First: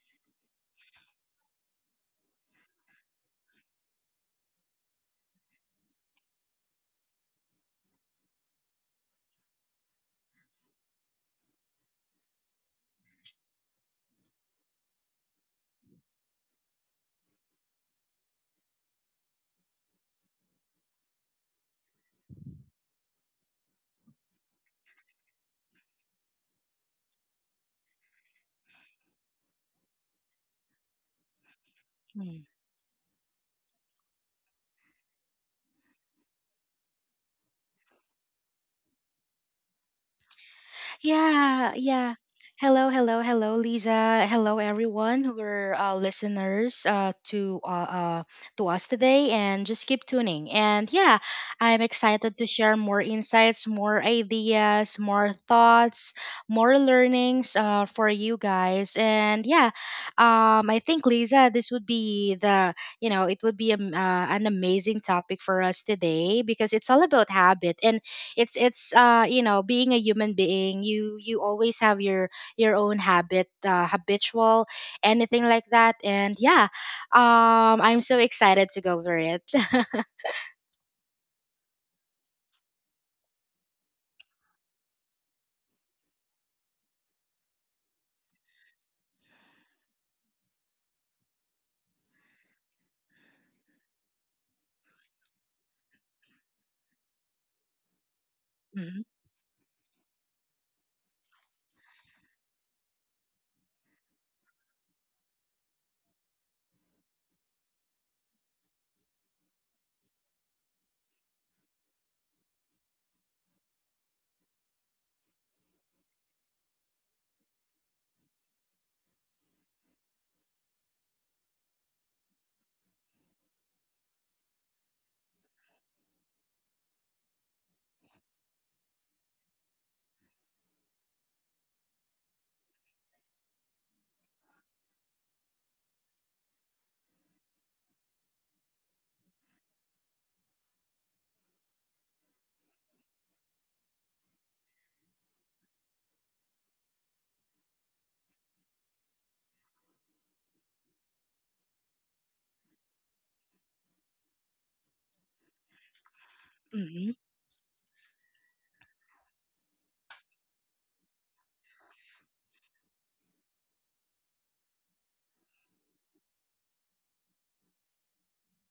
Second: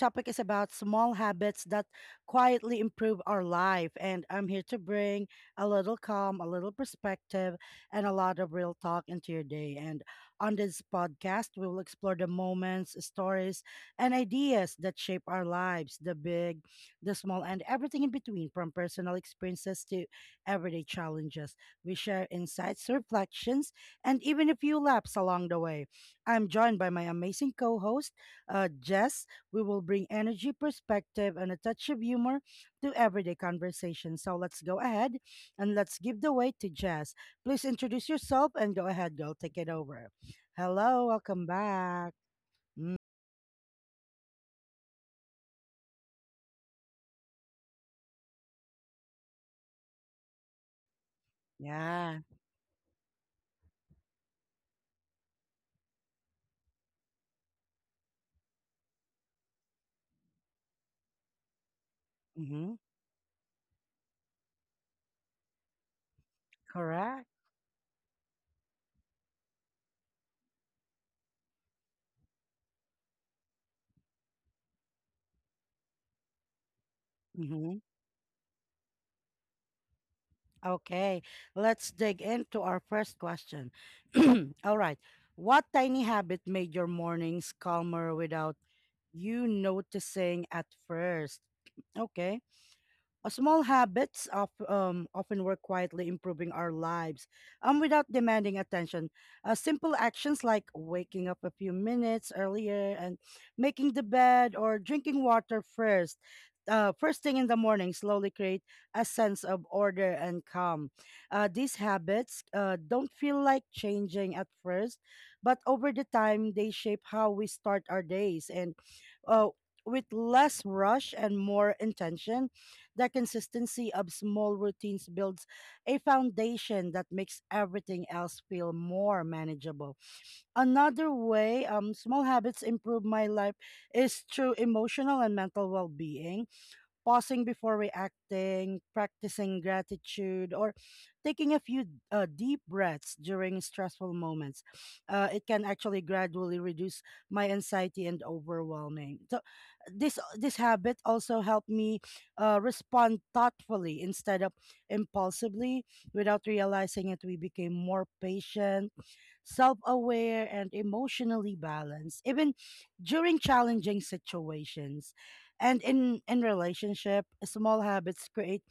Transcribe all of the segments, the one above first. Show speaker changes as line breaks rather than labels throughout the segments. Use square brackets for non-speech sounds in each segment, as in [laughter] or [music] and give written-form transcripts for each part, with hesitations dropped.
topic is about small habits that quietly improve our life, and I'm here to bring a little calm, a little perspective, and a lot of real talk into your day. And on this podcast, we will explore the moments, stories, and ideas that shape our lives: the big, the small, and everything in between, from personal experiences to everyday challenges. We share insights, reflections, and even a few laps along the way. I'm joined by my amazing co host, Jess. We will bring energy, perspective, and a touch of humor
Mm.
to everyday conversation. So let's go ahead and let's give the way to Jess. Please introduce yourself and go ahead, girl. Take it over. Hello, welcome
Yeah,
back.
yeah. Hello,
Mm,
hello, hello, Lisa. Hello, everyone who are listeners to us today, and just keep tuning. And yeah, I'm
yeah,
excited to share more insights, more ideas, more thoughts, more learnings for you guys. And yeah, I think Lisa, this would be the
mm-hmm,
you know it would be an amazing topic for us today because it's all about
correct.
habit and it's being a human being you always have your own habit, habitual anything like that. And yeah,
Mm-hmm.
I'm so excited to go over it. [laughs]
Okay, let's dig into our first question. [clears throat] All right. What tiny habit made your mornings calmer without you noticing at first? Okay. Small habits often work quietly improving our lives without demanding
Mhm,
attention. Simple actions like waking up a few minutes earlier and making the bed or drinking water first thing in the morning, slowly create a sense of order and calm. These habits don't feel like changing at first, but over the time, they shape how we start our days and uh, with less rush and more intention. The consistency of small routines builds a foundation that makes everything else feel more manageable. Another way small habits improve my life is through emotional and mental well being pausing before reacting, practicing gratitude, or taking a few deep breaths during stressful moments. It can actually gradually reduce my anxiety and overwhelming. So this habit also helped me respond thoughtfully instead of impulsively. Without realizing
mhm.
it, we became more patient, self aware, and emotionally balanced, even during challenging situations. And in relationship, small habits create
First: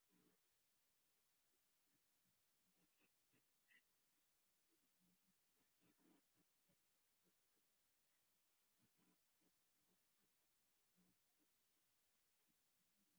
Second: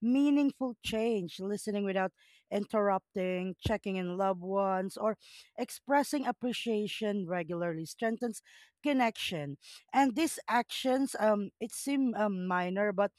meaningful change: listening without interrupting, checking in loved ones, or expressing appreciation regularly strengthens connection. And these actions, it seem minor, but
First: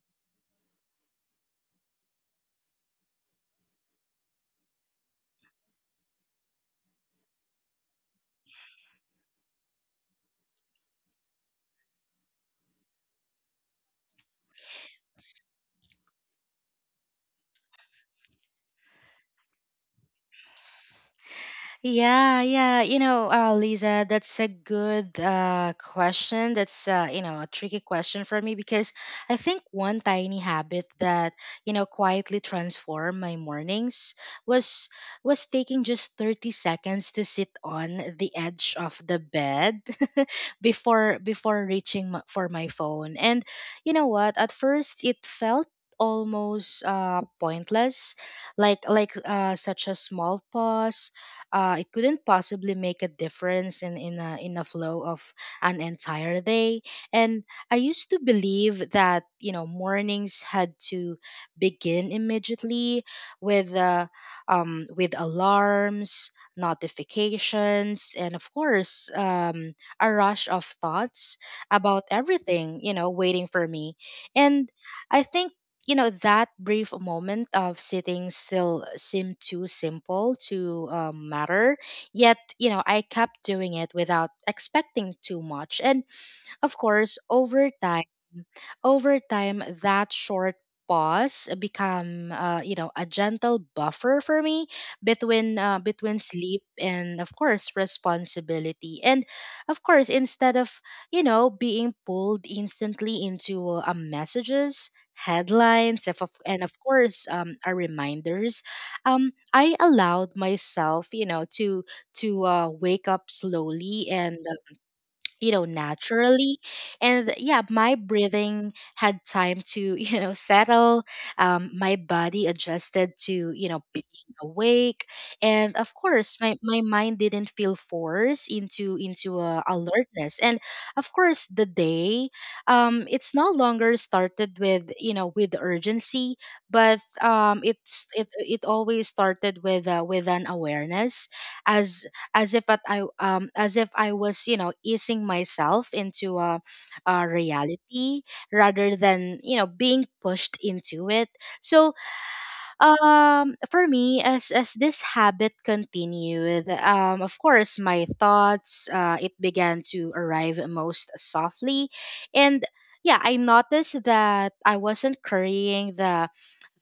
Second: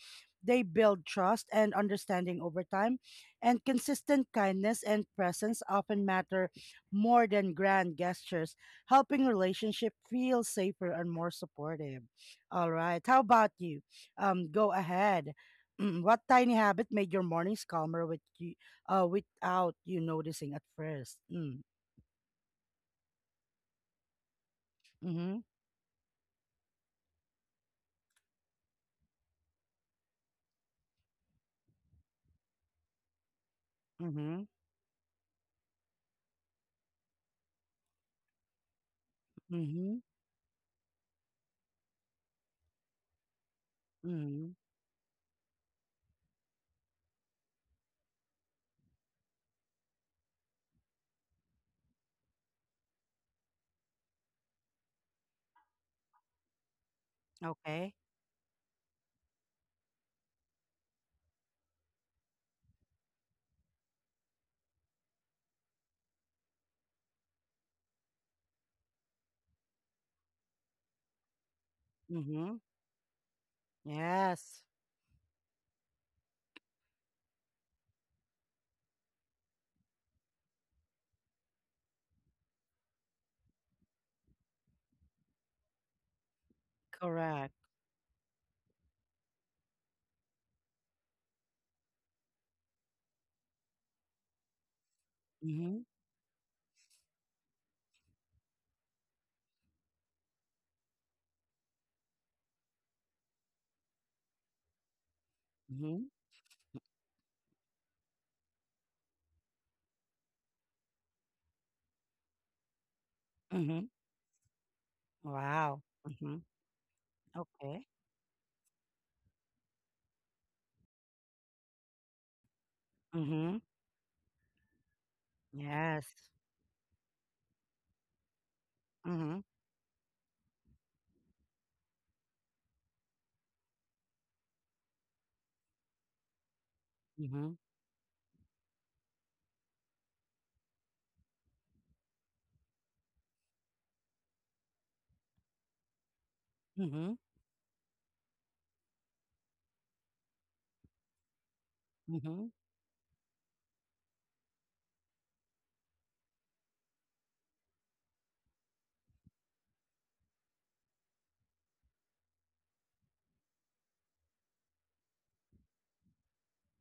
they build trust and understanding over time. And consistent kindness and presence often matter more than grand gestures, helping relationship feel safer and more supportive. All right. How about you? Go ahead. What tiny habit made your mornings calmer without you noticing at first? Mm.
Yeah, yeah. You know, Lisa, that's a good
Mm-hmm.
question. That's, you know, a tricky question for me because I think one tiny habit that, you know, quietly transformed my mornings
Mm-hmm.
was taking just 30 seconds to sit on the edge of the bed
Mm-hmm.
[laughs] before reaching for my phone. And you know what?
Mm-hmm.
At first, it felt almost pointless, like such a small pause, it couldn't possibly make a difference in a flow of an entire day. And I
Okay.
used to believe that, you know, mornings had to begin immediately with uh, with alarms, notifications, and of course, a rush of thoughts about
Mm-hmm.
everything, you know, waiting for me.
Yes.
And I think, you know, that brief moment of sitting still seemed too simple to matter, yet, you know, I kept doing it without expecting too much. And of course,
Correct.
over time, that short pause become, you know, a gentle buffer for me between
Mm-hmm.
between sleep and of course responsibility. And of course, instead of, you know, being pulled instantly into messages,
Mm-hmm.
headlines, if of- and of course, our reminders, I allowed myself, you know, to wake up
Mm-hmm.
slowly and, you know,
Wow. Mm-hmm.
naturally. And yeah,
Okay.
my breathing had time to [laughs] you know settle, my body adjusted to,
Mm-hmm.
you know, being awake, and of
Yes.
course my mind didn't feel forced into
Mm-hmm.
a alertness. And of course the day, it's no longer started with, you know, with urgency, but,
Mm-hmm.
it always started with, with an awareness, as as if at I as if I was, you know, easing myself into
Mm-hmm.
a reality rather than, you know, being pushed into it. So,
Mm-hmm.
for me, as this habit continued, of course my thoughts, it began to arrive most softly. And yeah, I noticed that I wasn't carrying the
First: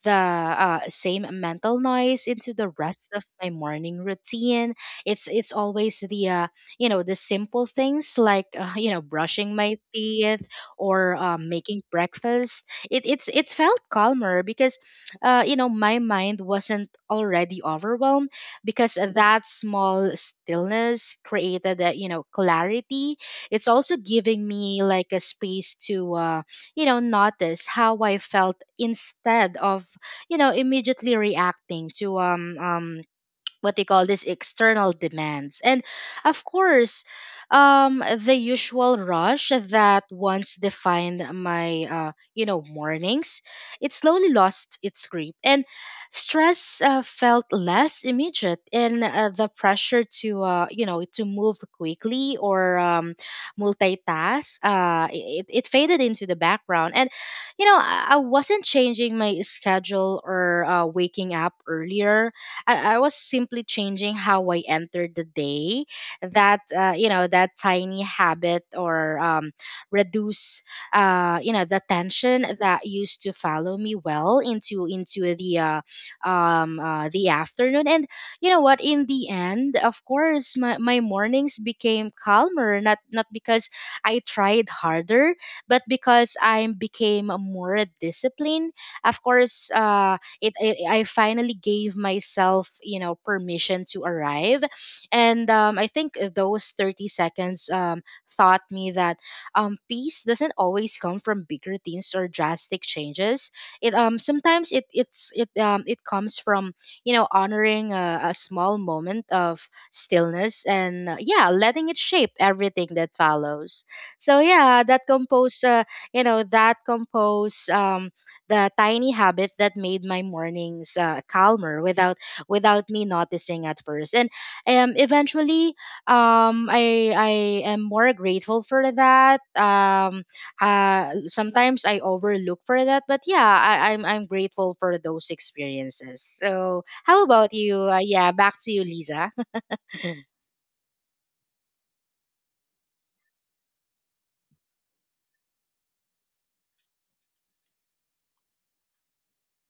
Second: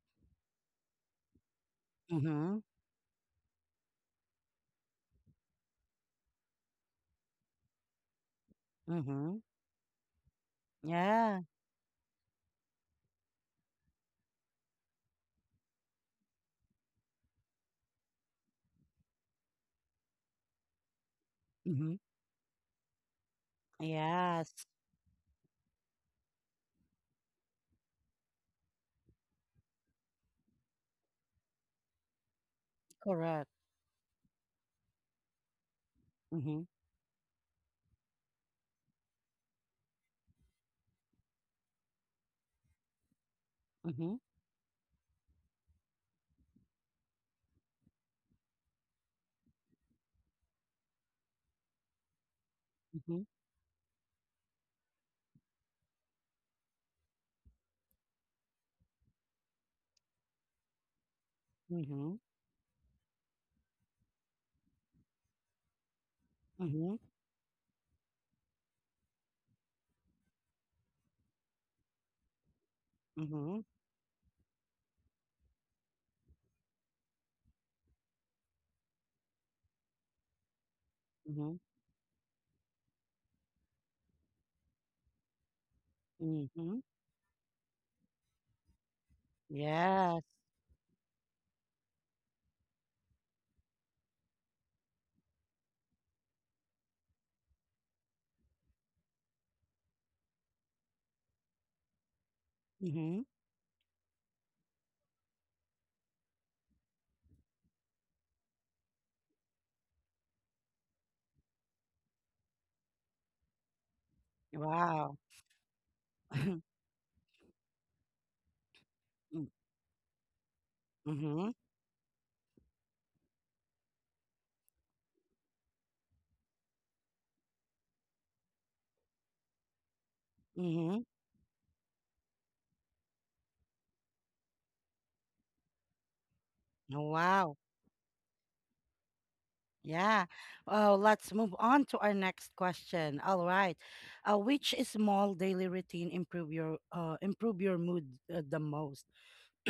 same mental noise into
Mm-hmm.
the rest of my morning routine. It's always the, you know, the simple things like, you know,
Mm-hmm.
brushing my teeth or,
Yeah.
making breakfast. It felt calmer because, you know, my mind wasn't already overwhelmed, because that small stillness created a,
Mm-hmm.
you know, clarity. It's also giving
Yes.
me like a space to. You know, notice how I felt instead of, you know, immediately reacting to
Correct.
what they call this external demands. And of
Mm-hmm.
course, the usual rush that once defined my, you know, mornings, it
Mm-hmm.
slowly lost its grip. And stress, felt less immediate, and, the pressure to, you know, to move quickly or,
Mm-hmm.
multitask, it faded into the background. And, you know, I wasn't changing my schedule or, waking up
Mm-hmm.
earlier. I was simply changing how I entered the day. That,
Mm-hmm.
you know, that tiny habit or, reduce, you know, the tension that used to
Mm-hmm.
follow me well into the, the afternoon. And you know what? In the end, of course, my
Mm-hmm.
mornings became calmer. Not because I tried harder, but because I
Mhm.
became more disciplined. Of course,
Yes.
it, it I finally gave myself, you know, permission to arrive. And I think those 30 seconds, taught me that, peace doesn't always come from big routines or drastic
Mhm.
changes. It, sometimes it it's it it comes from, you know, honoring a small moment of stillness, and, yeah, letting it shape everything that follows. So yeah, that
Wow.
compose, you know,
[laughs]
that compose, the tiny
Mm.
habit that made my mornings,
Mhm.
calmer without me noticing at first. And eventually, I am more grateful for that.
Mhm.
Sometimes I overlook for that, but yeah, I'm grateful for those experiences. So
Oh,
how about
wow.
you, yeah, back to you, Lisa. [laughs]
Yeah. Oh, let's move on to our next question. All right. Which small daily routine improve your improve your mood the most?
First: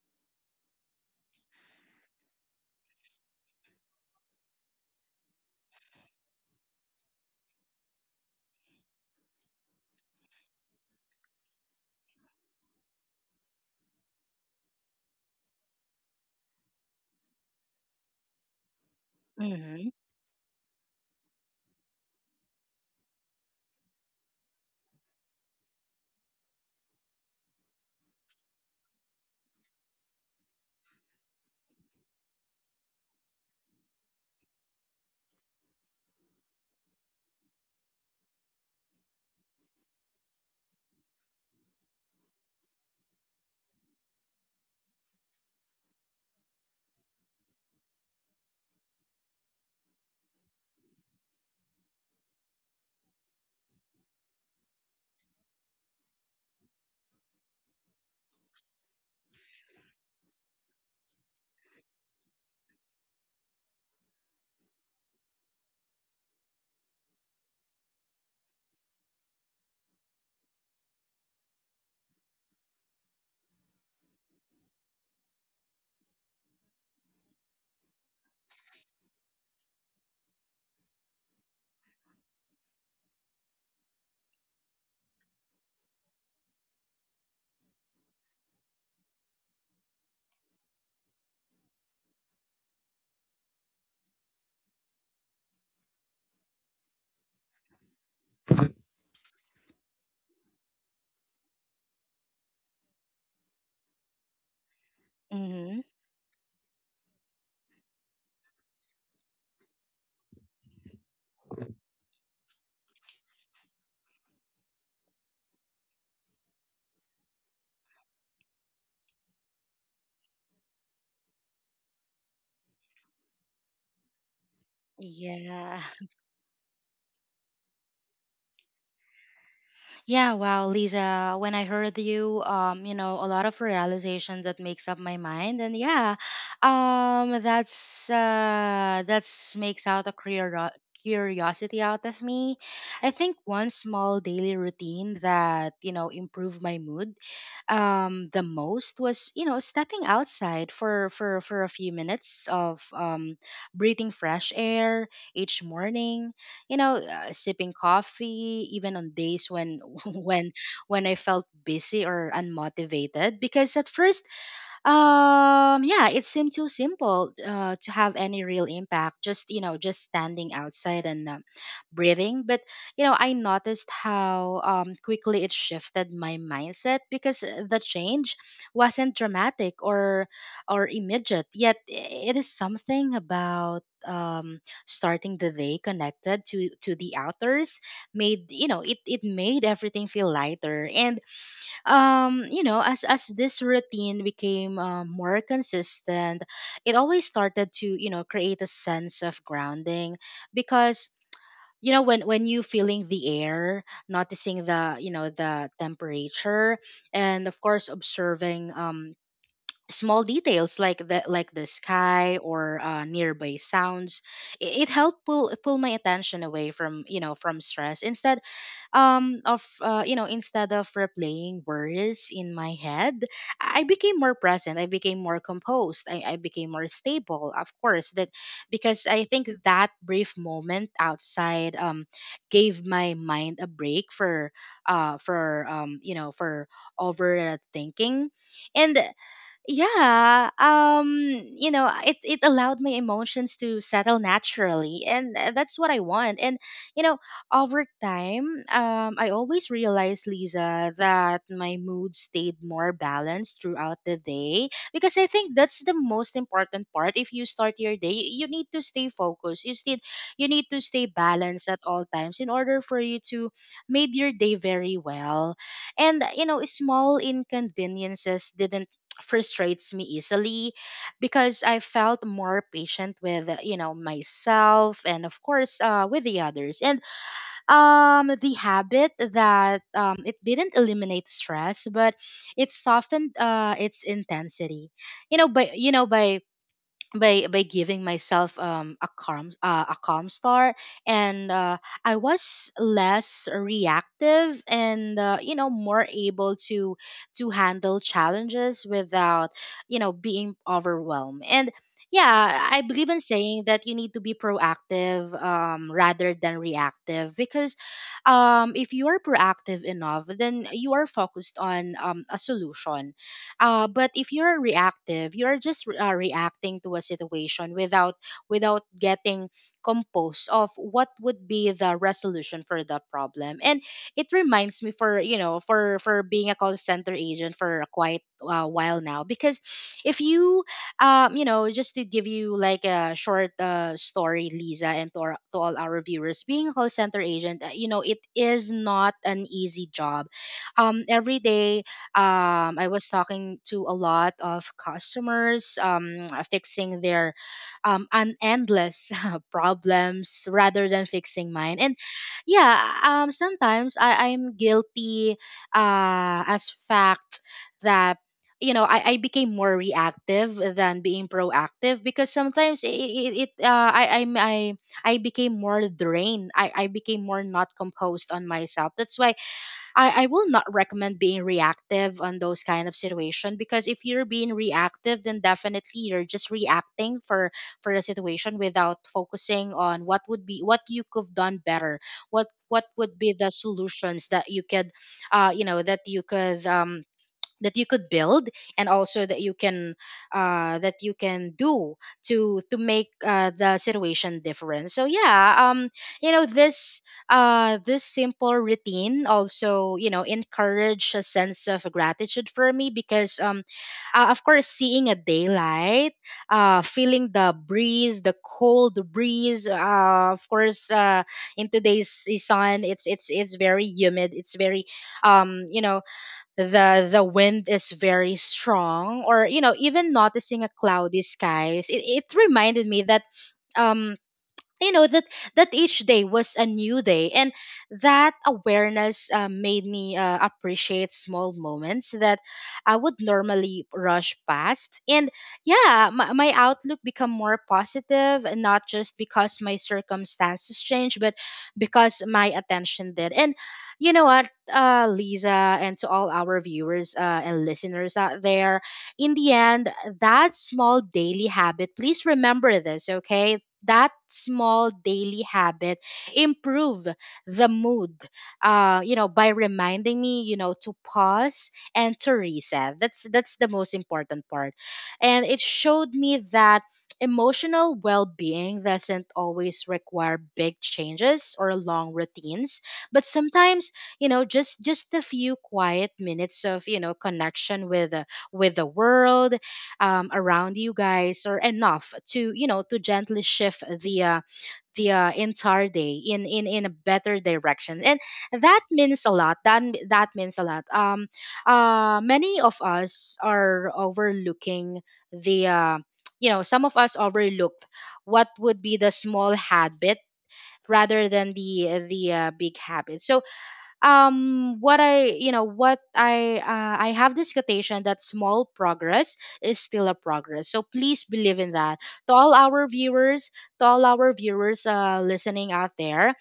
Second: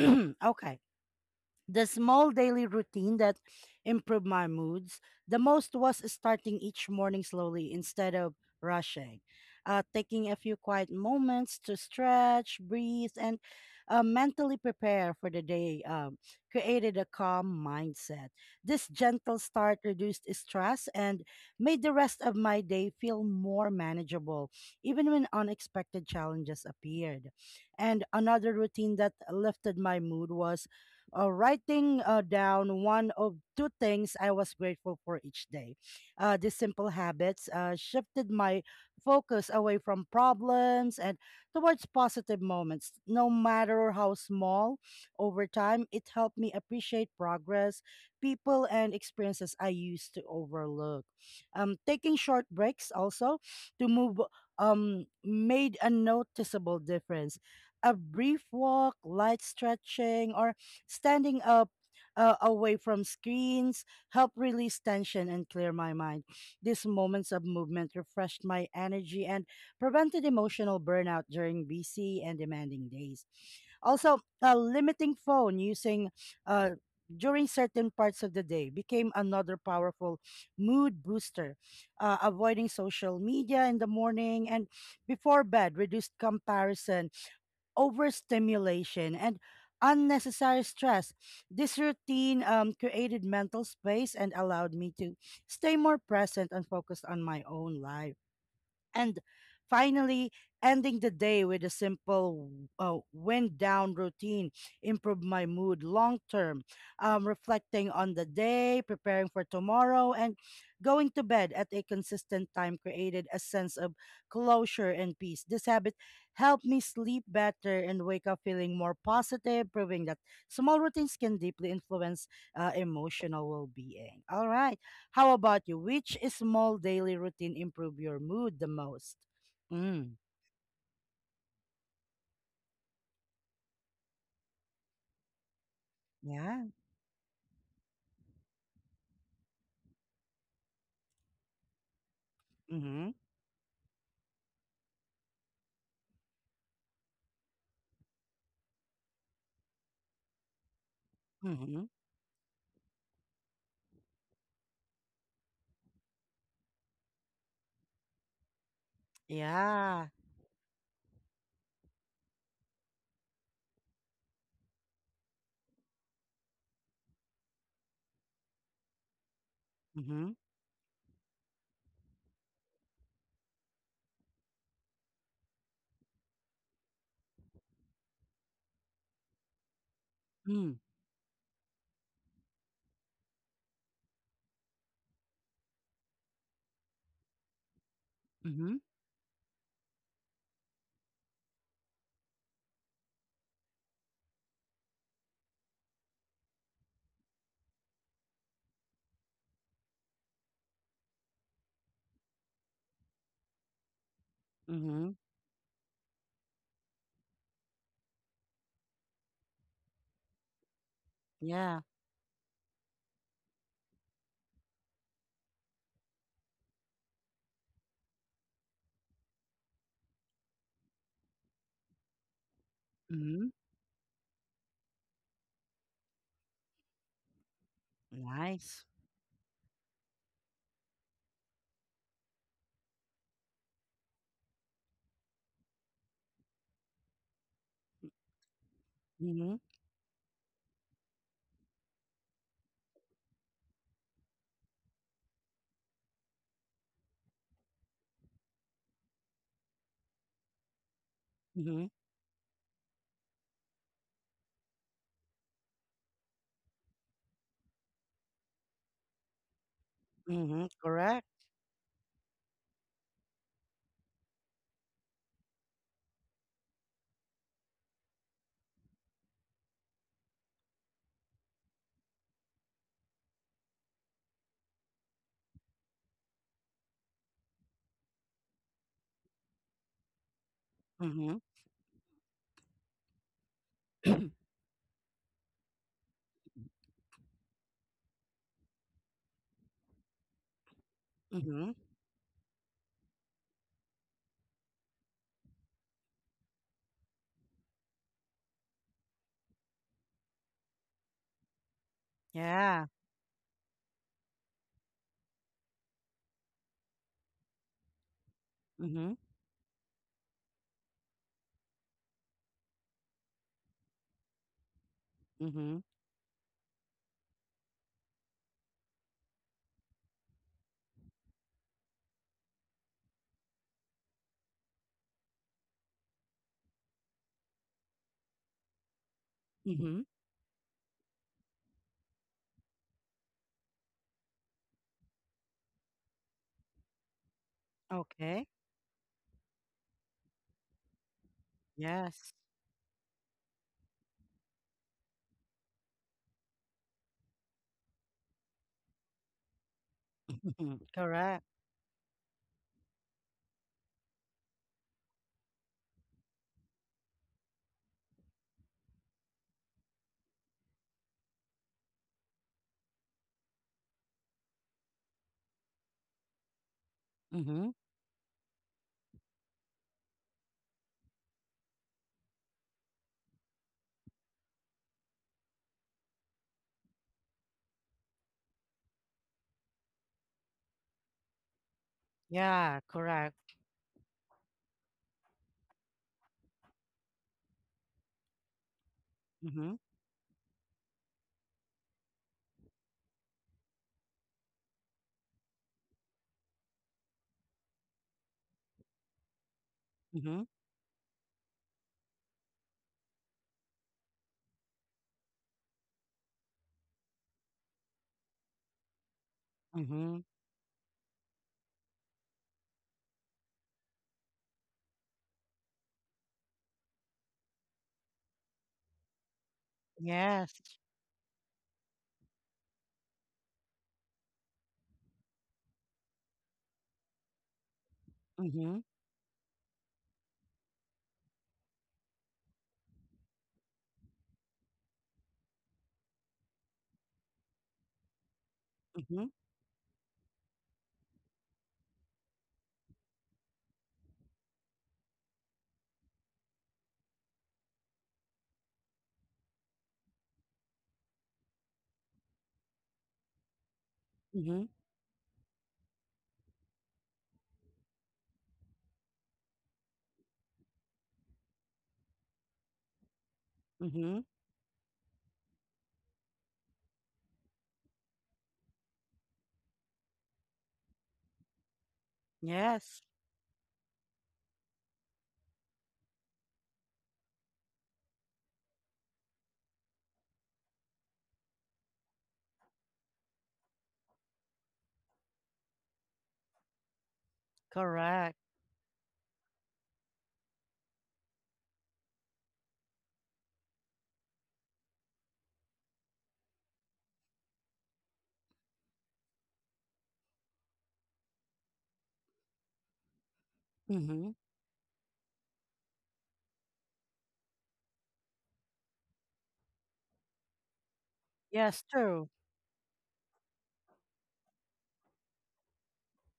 [clears throat] Okay. The small daily routine that improved my moods the most was starting each morning slowly instead of rushing. Taking a few quiet moments to stretch, breathe, and mentally prepare for the day created a calm mindset. This gentle start
Mm-hmm.
reduced stress and made the rest of my day feel more manageable, even when unexpected challenges appeared. And another routine that lifted my mood was writing down one of two things I was grateful for each day. These simple habits shifted my focus away from problems and towards positive moments, no matter how small. Over time, it helped me appreciate progress, people, and experiences I used to overlook. Taking short breaks also to move made a noticeable difference. A brief walk, light stretching, or standing up away from screens help release tension and clear my mind. These moments of movement refreshed my energy and prevented emotional burnout during busy and demanding days. Also, limiting phone using uh, during certain parts of the day became another powerful mood booster. Avoiding social media in the morning and before bed reduced comparison, overstimulation, and unnecessary stress. This routine created mental space and allowed me to stay more present and focused on my own life. And finally, ending the day with a simple wind down routine improved my
Mm-hmm.
mood long term. Reflecting on the day, preparing for tomorrow, and going to bed at a consistent time created a sense of closure and peace. This habit helped me sleep better and wake up feeling more positive, proving that small routines can deeply influence emotional well-being. All right. How about you?
Yeah.
Which small daily routine improve your mood the most? Mm.
Yeah, wow, Lisa, when I heard you, you know, a lot of realizations that makes up my mind. And yeah,
Yeah.
that's makes out a curiosity out of me.
Mm-hmm.
I think one small daily routine that, you know, improved my mood, the most was, you know, stepping outside for for a
Mm-hmm.
few minutes of, breathing fresh air each morning. You know, sipping coffee even on days when [laughs]
Yeah.
when when I felt busy or unmotivated, because at first, yeah, it seemed too simple, to have any real impact. Just, you know, just
Mm-hmm.
standing outside and, breathing. But you know, I noticed how, quickly it shifted my mindset, because, the change wasn't dramatic or
Mm.
immediate. Yet it is something about, um starting the day connected to the outdoors made, you
Mm-hmm.
know, it made everything feel lighter. And you know, as this routine became, more consistent, it always started to, you know, create a sense of grounding, because, you know, when you feeling the air, noticing the,
Mm-hmm.
you know, the temperature, and of course observing, small details like the
Yeah.
sky or, nearby sounds. It helped pull my attention away from, you know, from stress. Instead, of you know, instead of replaying worries in my head,
Mm-hmm.
I became more present, I became more composed, I became more stable, of course. That
Nice.
Because I think that brief moment outside, gave my mind a break for, you know, for overthinking. And
Mm-hmm.
yeah, you know, it allowed my emotions to settle naturally. And, that's what I want. And you know, over time, I always realized, Lisa, that my
Mm-hmm.
mood stayed more balanced throughout the day, because I think that's the most important part. If you start your day, need to stay focused. You need
Mm-hmm.
to stay
Correct.
balanced at all times in order for you to make your day very well. And you know, small inconveniences didn't frustrates me easily, because I felt more patient with, you know, myself, and of course, with the others. And the habit that, it didn't eliminate
Mm-hmm.
stress, but it softened, its intensity, you know, by, by giving myself, a calm, a calm start. And,
Mm-hmm.
I was less reactive, and, you know, more able to handle challenges without, you know, being overwhelmed. And yeah, I
Yeah.
believe in saying that you need to be proactive, rather than reactive, because, if you
Mm-hmm.
are proactive enough, then you are focused on, a solution. But if you're reactive, you're
Mm-hmm.
just, reacting to a situation without getting composed of what would be the resolution for the problem. And it reminds me for, you know, for being a call center agent for quite a while now. Because
Mm-hmm.
if you, you know, just to give you like a short, story, Lisa, and to all our viewers, being a call center agent, you know, it
Okay.
is not an easy job. Every day,
Yes.
I was talking to a lot of customers, [tsk] fixing their, an endless [laughs] problems
Mm-hmm.
rather than
Correct.
fixing mine. And yeah, sometimes I'm guilty as fact that I became more reactive than being proactive because sometimes it, it, it I, I'm- I became more drained, I became more
Mm-hmm.
not composed on myself. That's why I will not recommend being reactive on those kind of situation, because if you're being reactive, then definitely you're just reacting for a situation without focusing on what would be what you could have done better, what
Yeah.
would be the
Correct.
solutions that you could, that you could, that you could build, and also that you
Mm-hmm.
can, that you can do to make the situation different. So yeah, this this simple routine also,
Mm-hmm.
encourage a sense of gratitude for me, because of course, seeing a daylight, feeling the breeze, the cold breeze,
Mm-hmm.
uh, of course, uh, in today's sun, it's very humid, it's very, um you know the wind is very strong, or you know, even noticing a
Yes.
cloudy skies, it reminded me that, um that each day was a new day, and that
Mm-hmm.
awareness made me appreciate small moments that I would normally rush past. And yeah, my outlook become more positive, and not just
Mm-hmm.
because my circumstances change, but because my attention did. And you know what, Lisa, and to all our viewers and listeners out there, in the end, that small daily habit, please remember this, okay? That
Mm-hmm.
small daily habit improve the mood by reminding me, to pause and to reset. That's the most
Mm-hmm.
important part. And it showed me that emotional well-being doesn't always require big changes or long routines,
Yes,
but sometimes, just a few quiet minutes of, connection with, with the world around you guys, or enough to, to gently shift the entire day in a better direction. And
correct.
that means a lot, that means a lot. Many of us are overlooking the you know, some of us overlooked what would be the small habit rather than the big habit. So
Mm-hmm.
what I you know what I I have this quotation, that small progress is still a progress, so please believe in
Yes,
that.
true.
To all our viewers, to all our viewers listening out there,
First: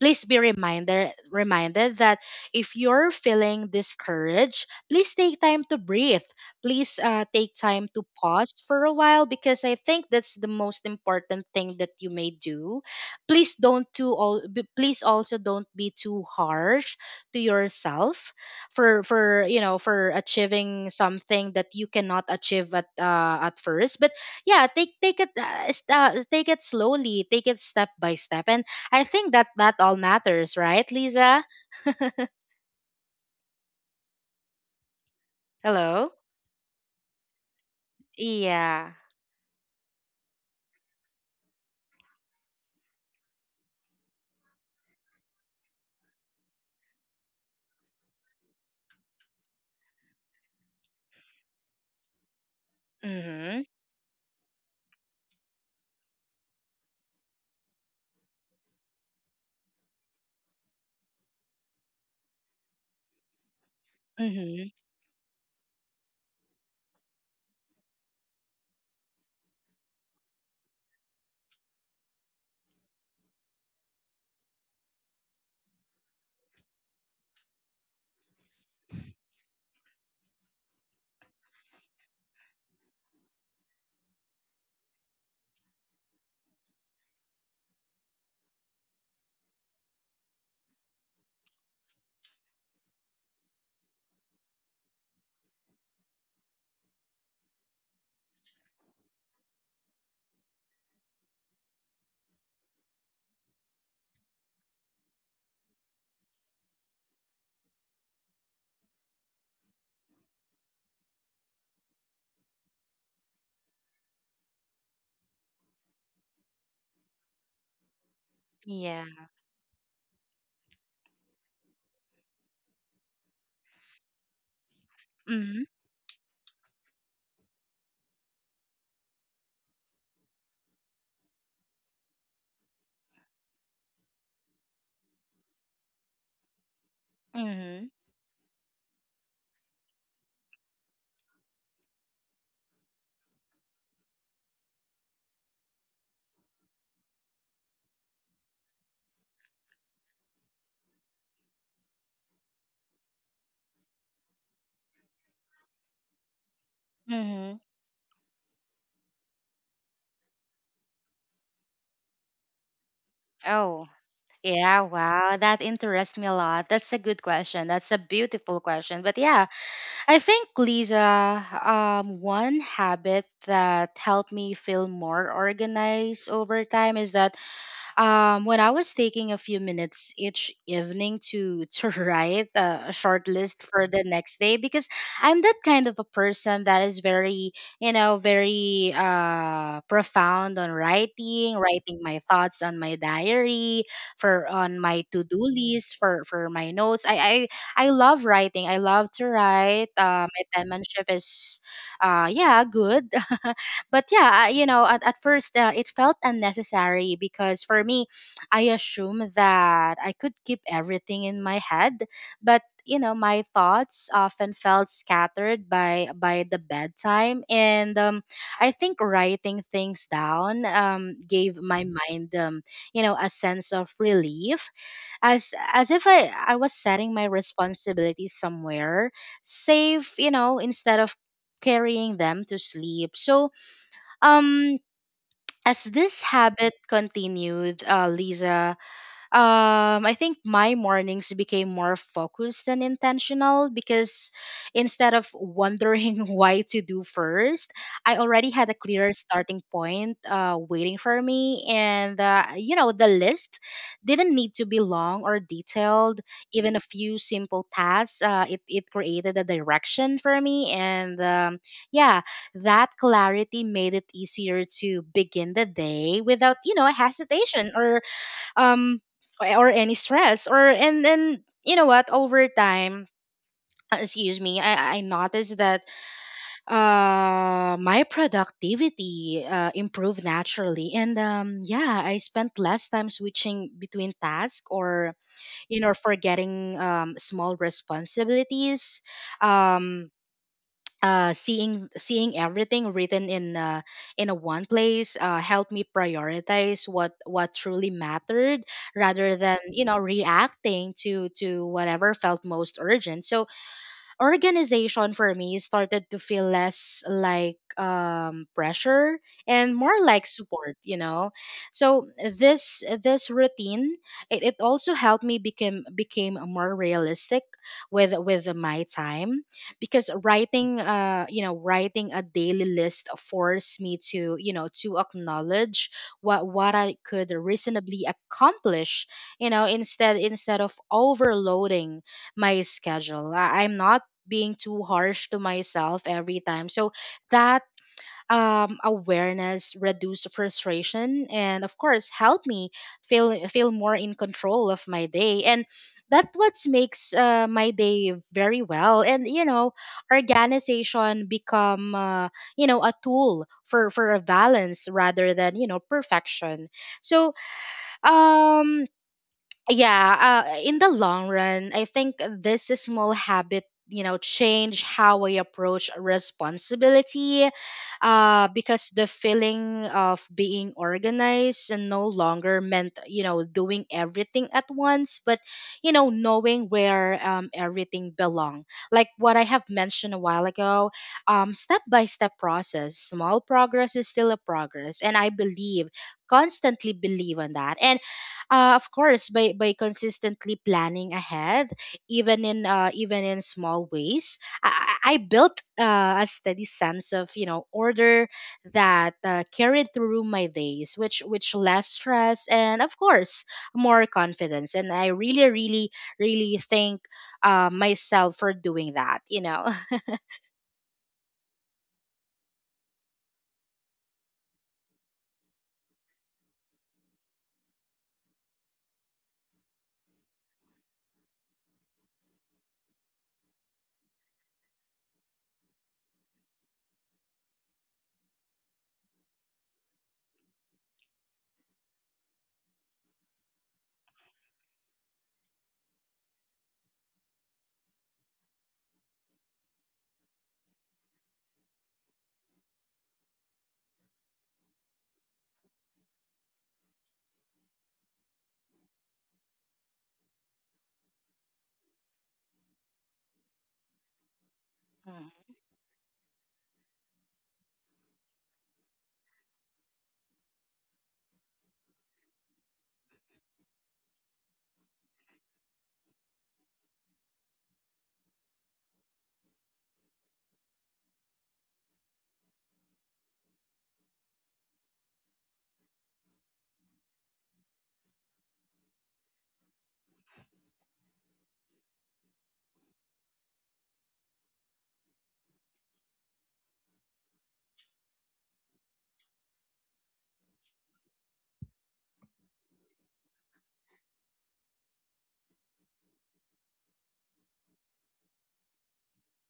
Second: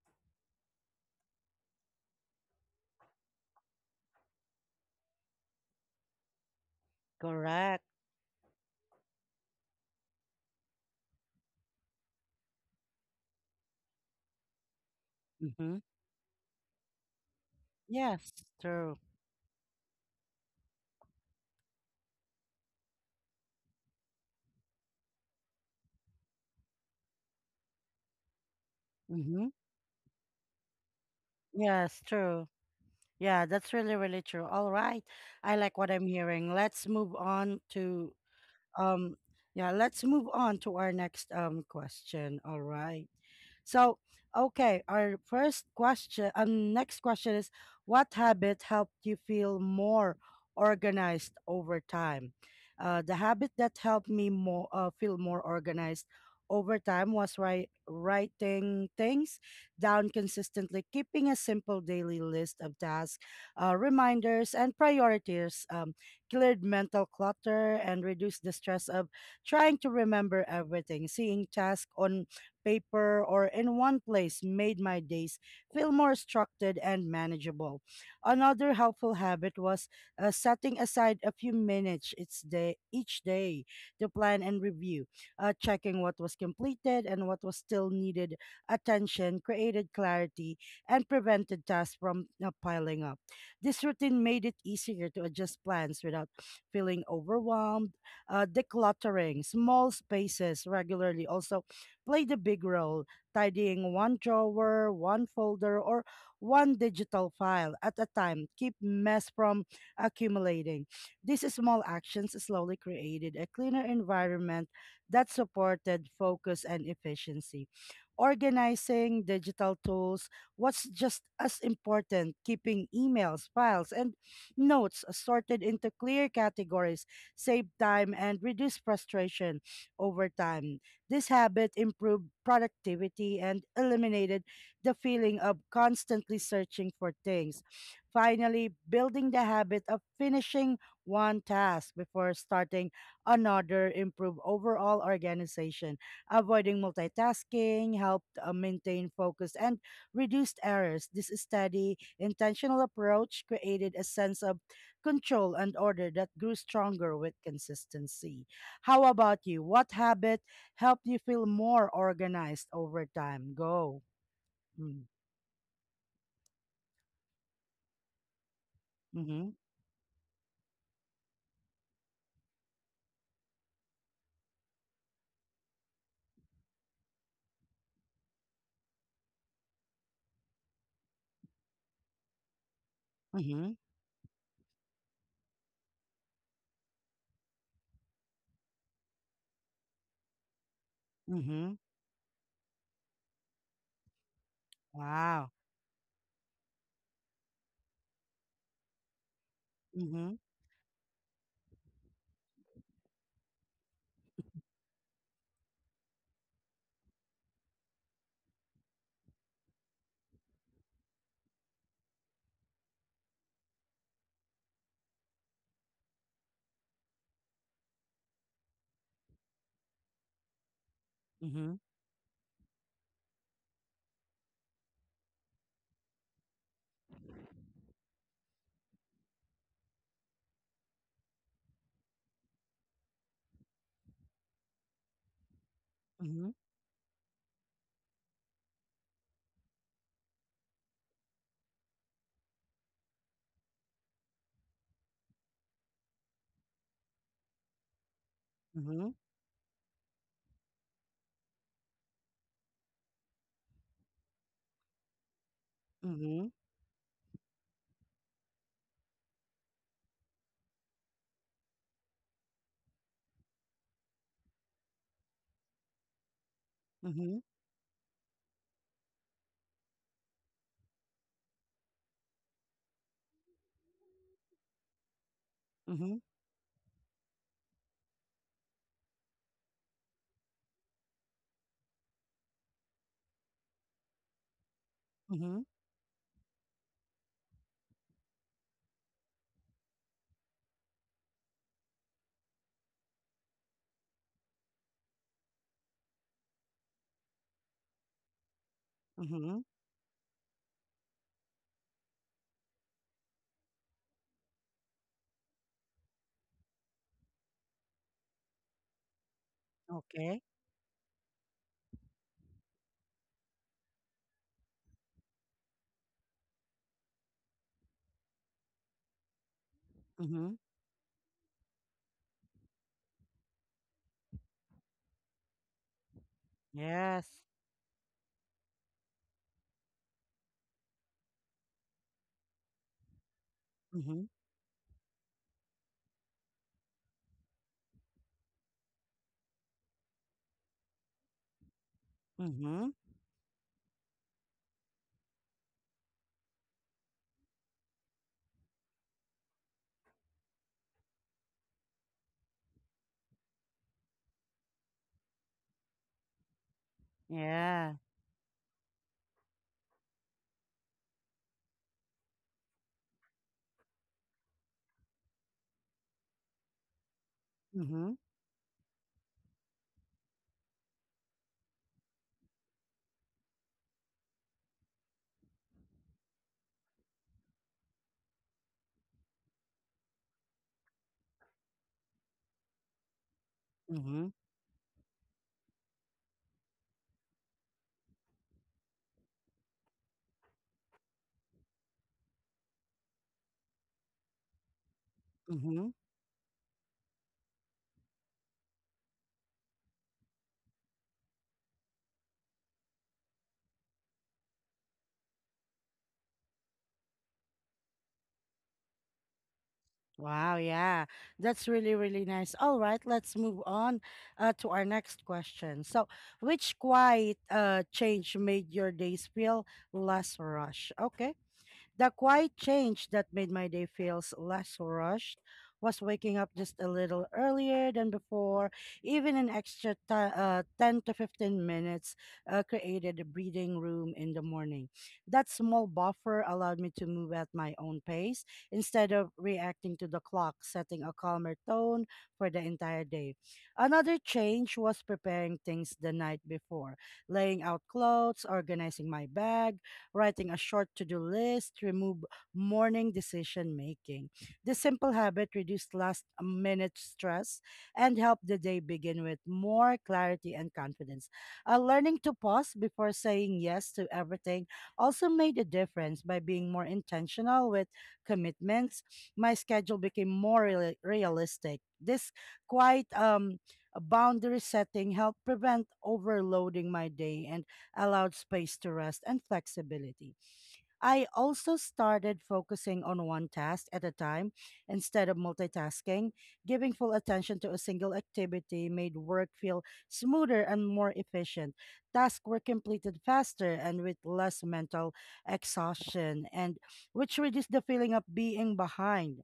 please be reminder reminded that if you're feeling discouraged, please take time to breathe, please take
Correct.
time to pause for a while, because I think that's the most important thing that you may do. Please don't too all b- please also don't
Mm-hmm.
be too harsh to yourself
Yes, true.
for you know, for achieving something that you cannot achieve at, at first. But yeah, take it take it slowly, take it step by step. And I think
Mm-hmm.
that all matters, right, Lisa?
Yes, true. Yeah, that's really, really true. All right. I like what I'm
Hello?
hearing. Let's move on
Yeah.
um yeah, let's move on to our next question. All right. So, okay, next question is, what habit helped you feel more organized over time? The habit
Mm-hmm.
that helped me more feel more organized over time was writing things down consistently. Keeping a simple daily list of tasks, reminders,
Mm-hmm.
and priorities, cleared mental clutter and reduced the stress of trying to remember everything. Seeing tasks on paper, or in one place, made my days feel more structured and manageable. Another helpful habit was setting aside a few minutes each day to plan and review. Checking what was completed and what was still needed attention created clarity and prevented tasks from piling up. This routine made it easier to adjust plans without feeling overwhelmed. Decluttering small spaces regularly also played a big role: tidying one drawer, one folder, or one digital file at a time, keep mess from accumulating. These small actions slowly created a cleaner environment that supported focus and efficiency.
Yeah.
Organizing digital tools was just as important: keeping emails, files, and notes
Mm-hmm.
sorted into clear categories saved time and reduced frustration over time. This habit improved productivity and eliminated the feeling of constantly searching for things.
Mm-hmm.
Finally, building the habit of finishing one task before starting another improved overall organization. Avoiding multitasking helped maintain focus and reduced errors. This steady, intentional approach created a sense of control and order that grew stronger with
Mm-hmm.
consistency. How about you? What habit help you feel more organized over time?
Oh.
Go.
Yeah,
Mm.
wow, that interests me a lot. That's a good question. That's a beautiful question. But yeah,
Mhm.
I think Lisa, one habit that helped me feel more organized over time is that, when I was taking a few minutes each evening to [laughs] write a short list
Mhm.
for the next day, because I'm that kind of a person that is very, you know, very profound on writing,
Mhm.
writing my thoughts on my diary, for on my to do
Wow.
list, for my notes. I love writing. I love to write.
Mhm.
My penmanship is, yeah, good. [laughs] But yeah, I- you know, at first it felt unnecessary, because for me, I assumed that I could keep everything in my head, but you know, my thoughts often felt scattered by the bedtime, and I think writing things down gave
Mhm.
my mind, you know, a sense of relief, as if I was setting my responsibilities somewhere safe, you know, instead of carrying them to sleep. So um, as this
Mhm.
habit continued, Lisa, I think my mornings became more focused and intentional, because instead of wondering [laughs] why to do first, I already had a clear
Mhm.
starting point waiting for me. And you know, the list didn't need to be long or detailed,
Mhm.
even a few simple tasks, it created a direction for me. And yeah, that clarity made it easier to begin the day without, you know,
Mhm.
hesitation um or any stress. Or And then, you know what, over time, excuse me, I noticed that
Mhm.
my productivity improved naturally, and yeah, I spent less time switching between tasks, or
Mhm.
you know, forgetting small responsibilities. um seeing everything written in, in a one place helped me prioritize what truly mattered, rather than,
Mhm.
you know, reacting to whatever felt most urgent. So organization for me started to feel less like pressure, and more like
Okay.
support, you know. So this routine, it also helped me become became more realistic with my time, because
Mhm.
writing, you know, writing a daily list forced me to, you know, to acknowledge what I
Yes.
could reasonably accomplish, you know, instead of overloading my schedule. I'm not
Mhm.
being too harsh to myself every time. So that, awareness reduced frustration, and of course helped me
Mhm.
feel more in control of my day. And that what makes my day very well. And you know, organization become, you know, a tool for a balance rather than, you know, perfection. So
Yeah.
um yeah, in the long run, I think this is small habit, you know, change how I approach responsibility,
Mhm.
because the feeling of being organized and no longer meant, you know, doing everything at once, but you know, knowing where everything belong, like what I have mentioned a while ago. Step by step process, small progress is still a
Mhm.
progress, and I believe, constantly believe on that. And, of course, by consistently planning ahead, even in, even in small ways, I I built
Mhm.
a steady sense of, you know, order that carried through my days, which less stress, and of course more confidence. And I really, really, really thank myself for doing that. You know. [laughs]
Wow, yeah, that's really, really nice. All right, let's move on to our next question. So, which quiet change made your days feel less rush? Okay, the quiet change that made my day feels less rushed was waking up just a little earlier than before. Even an extra ti 10 to 15 minutes created a breathing room in the morning. That small buffer allowed me to move at my own pace instead of reacting to the clock, setting a calmer tone for the entire day. Another change was preparing things the night before: laying out clothes, organizing my bag, writing a short to do list, remove morning decision making. This simple
Mm.
habit reduced last minute stress and helped the day begin with more clarity and confidence. Learning to pause before saying yes to everything also made a difference. By being more intentional with commitments, my schedule became more realistic. This quite boundary setting helped prevent overloading my day and allowed space to rest and flexibility. I also started focusing on one task at a time instead of multitasking. Giving full attention to a single activity made work feel smoother and more efficient. Tasks were completed faster and with less mental exhaustion, and which reduced the feeling of being behind.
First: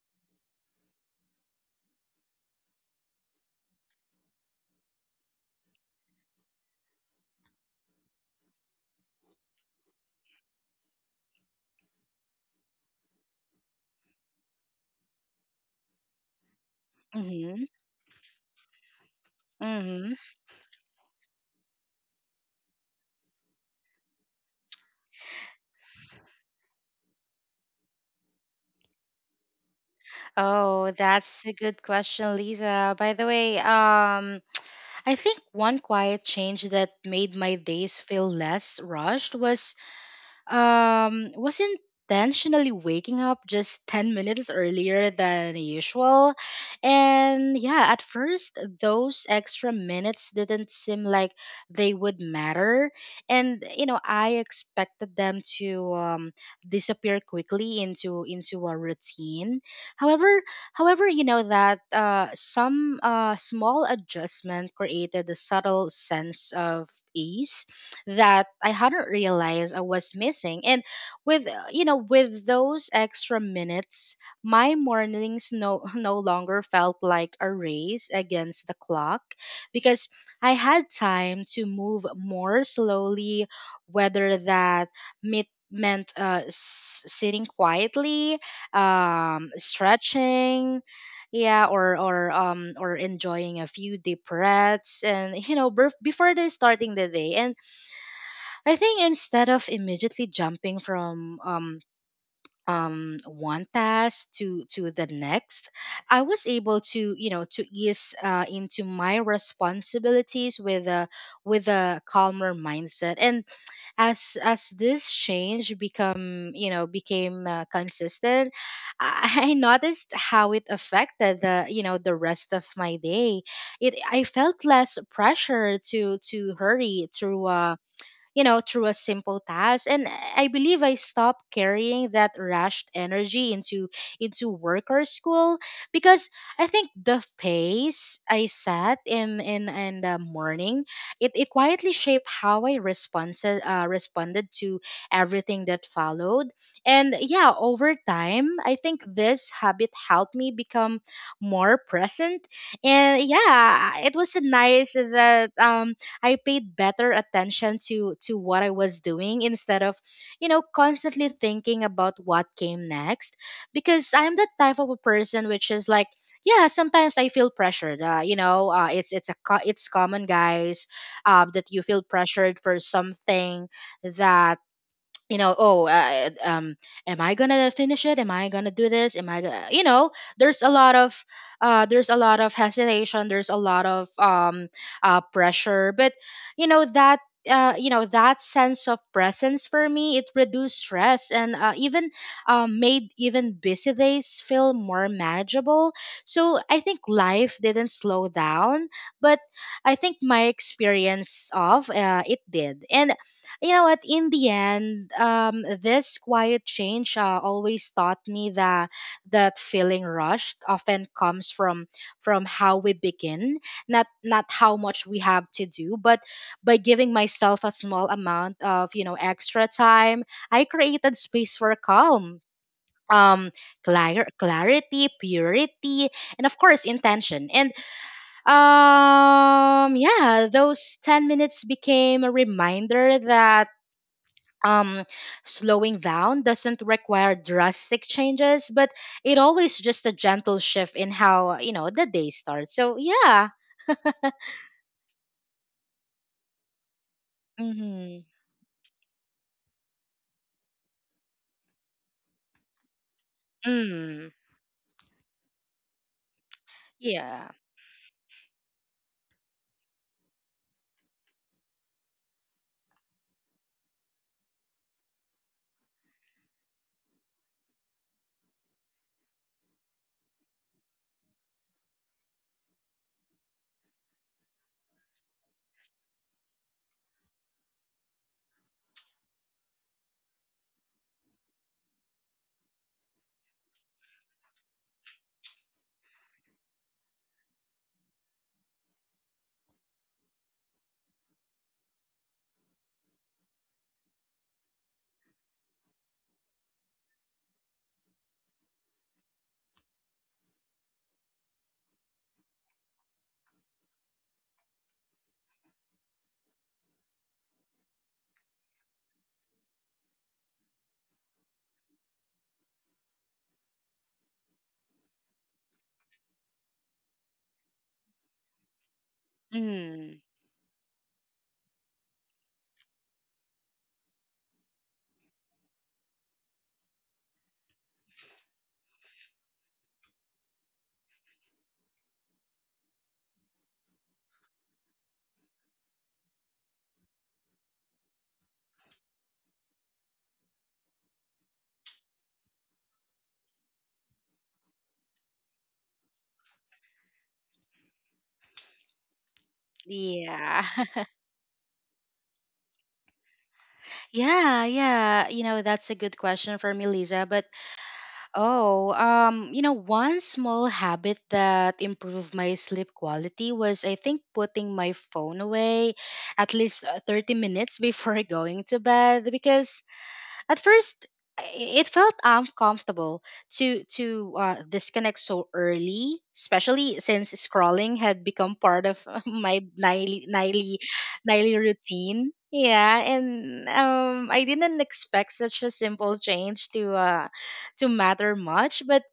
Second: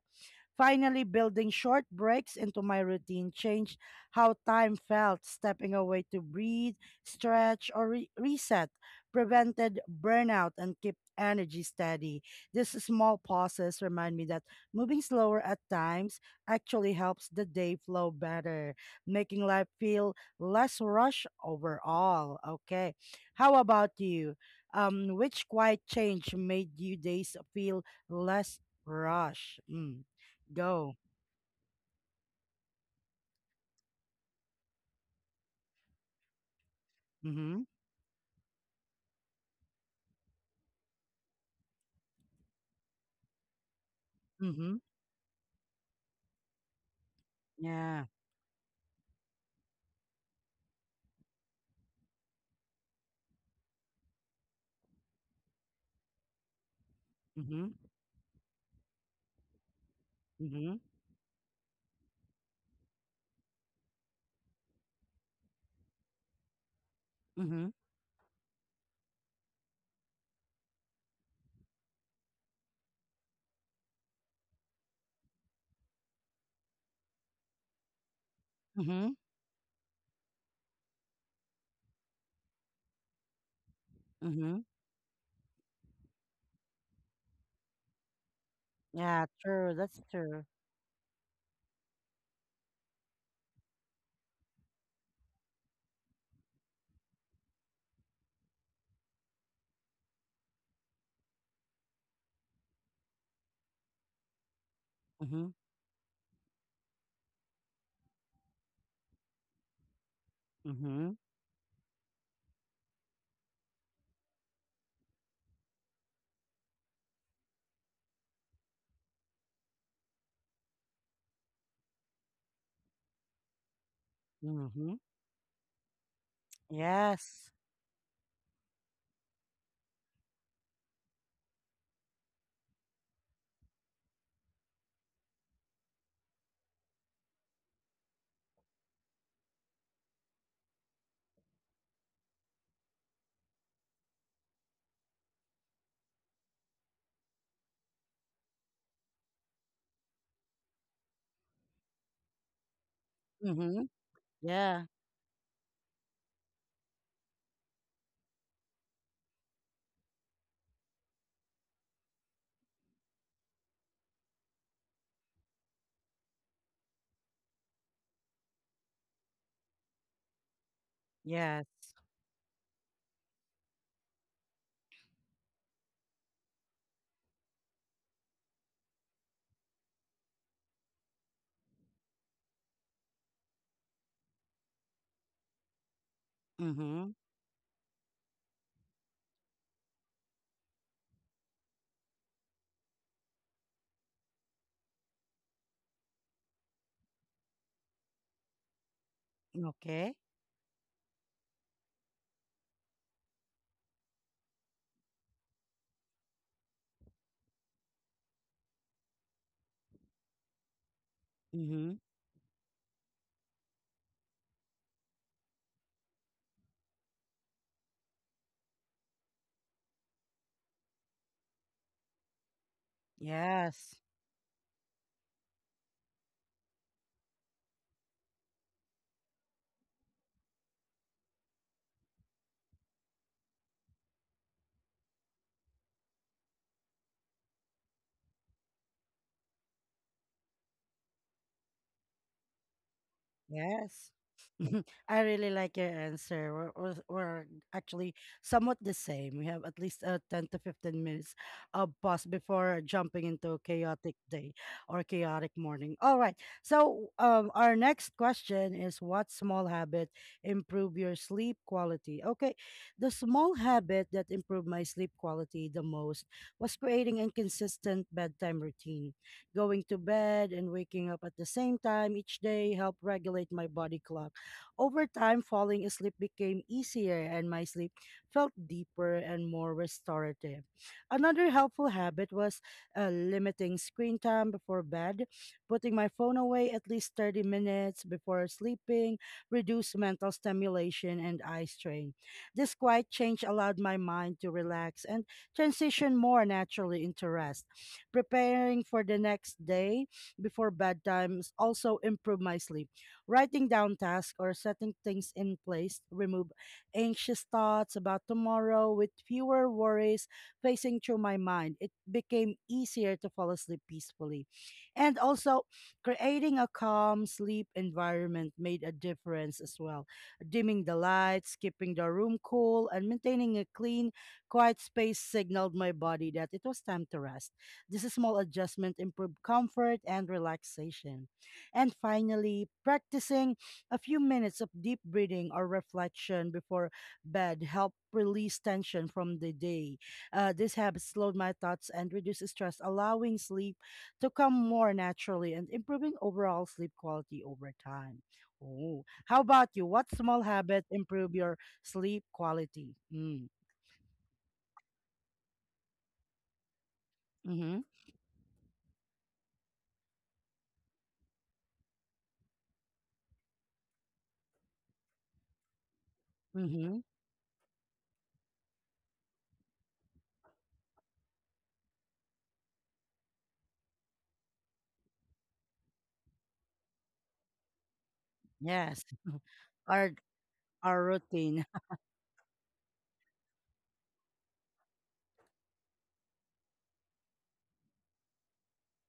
Finally, building short breaks into my routine changed how time felt. Stepping away to breathe, stretch, or reset prevented burnout and kept energy steady. These small pauses remind me that moving slower at times actually helps the
Mm-hmm.
day flow better, making life
Mm-hmm.
feel less rush overall. Okay. How about you? Which quiet change made you days feel less rush? Mm.
Oh,
Go.
that's a good question, Lisa. By the way, I think one quiet change that made my
Mhm.
days feel less rushed was, intentionally waking up just 10 minutes
Mhm.
earlier than usual. And yeah, at
Yeah.
first, those extra minutes didn't seem like they would matter. And, you know, I expected them to, disappear
Mhm.
quickly into a routine. However,
Mhm.
however, you know, that some small adjustment created a subtle sense of ease
Mhm.
that I hadn't realized I was missing. And with, you know, with those extra minutes, my mornings no [laughs] no longer felt like a race against the
Mhm.
clock, because I had time to move more slowly, whether
Mhm.
that meant sitting quietly,
Yeah, true. That's true.
stretching, yeah, or or enjoying a few deep breaths, and you know, before the starting the day. And I think, instead of immediately jumping from one task to the
Mhm.
next, I was able to, you know, to ease into my responsibilities with a,
Mhm.
with a calmer mindset. And as this change become you know, became consistent, I [laughs] I noticed how it affected the, you know, the rest of my day. It I felt less
Mhm.
pressure to hurry through.
Yes.
You know, through a simple task. And I believe I stopped carrying that rushed energy into work or school, because I think the pace I set in the morning, it quietly shaped how I responded, responded to everything that followed. And yeah, over time, I think this habit helped me become more present. And
Mhm.
yeah, it was
Yeah.
nice that I paid better attention to what I was doing, instead of, you know, constantly thinking about what came next. Because I'm the type of a person which is like, yeah, sometimes I feel pressured. You know, it's common, guys,
Yes.
that you feel pressured for something that, you know, am I gonna finish it, am I gonna do this, am I gonna, you know, there's a lot of there's a lot of hesitation, there's a lot of pressure. But you know
Mhm.
that, you know that sense of presence for me, it reduced stress, and even made even busy days feel more manageable. So I think life didn't slow down, but I
Okay.
think my experience of, it did. And you know what, in the end, this quiet change always taught me that feeling rushed often comes from,
Mhm.
how we begin, not how much we have to do, but by giving myself a small amount of, you know, extra time, I created space for calm, um
Yes.
clarity, purity, and of course intention. And yeah, those 10 minutes became a reminder that, um slowing down doesn't require drastic changes, but it always just a gentle shift in how, you know, the day starts. So yeah.
Yes. [laughs] I really like your answer. We're actually
Mm-hmm.
somewhat the same. We have at least 10 to 15 minutes of pause before jumping into a chaotic
Mm.
day or chaotic morning. All right. So,
Yeah.
our next question is, what small habit improve your sleep quality? Okay. The small habit that improved my sleep quality the most was creating a consistent bedtime routine. Going to bed and waking up at the same time each day helped regulate my body clock. Over time, falling asleep became easier and my sleep felt deeper and more restorative. Another helpful habit was limiting screen time before bed, putting my phone away at least 30 minutes before sleeping, reduced mental stimulation and eye strain. This quiet change allowed my mind to relax and transition more naturally into rest. Preparing for the next day before bedtimes also improve my sleep. Writing down tasks or setting things in place remove anxious thoughts about tomorrow with fewer worries facing through my mind. It became easier to fall asleep peacefully. And also creating a calm sleep environment made a difference as well.
Mm.
Dimming the lights, keeping the room cool, and maintaining a clean, quiet space signaled my body that it was time to rest. This small adjustment improve comfort and relaxation. And finally, practicing a few minutes of deep breathing or reflection before bed help release tension from the day. This habit slowed my thoughts and reduced stress, allowing sleep to come more naturally and improving overall sleep quality over time. Oh, how about you? What small
Yeah.
habit
[laughs]
improve your sleep quality? Mm.
Yeah, you know, that's a good question for me, Lisa. But
Mm-hmm.
oh you know, one small habit that improved my sleep quality was, I think, putting my phone away at least
Mm-hmm.
30 minutes before [laughs] going to bed. Because at first, it felt uncomfortable to disconnect so early, especially since scrolling had become part of
Yes.
[laughs]
[laughs]
my
Our
nightly nightly
our
nightly
routine.
routine. Yeah, and I didn't expect such a simple change to matter much, but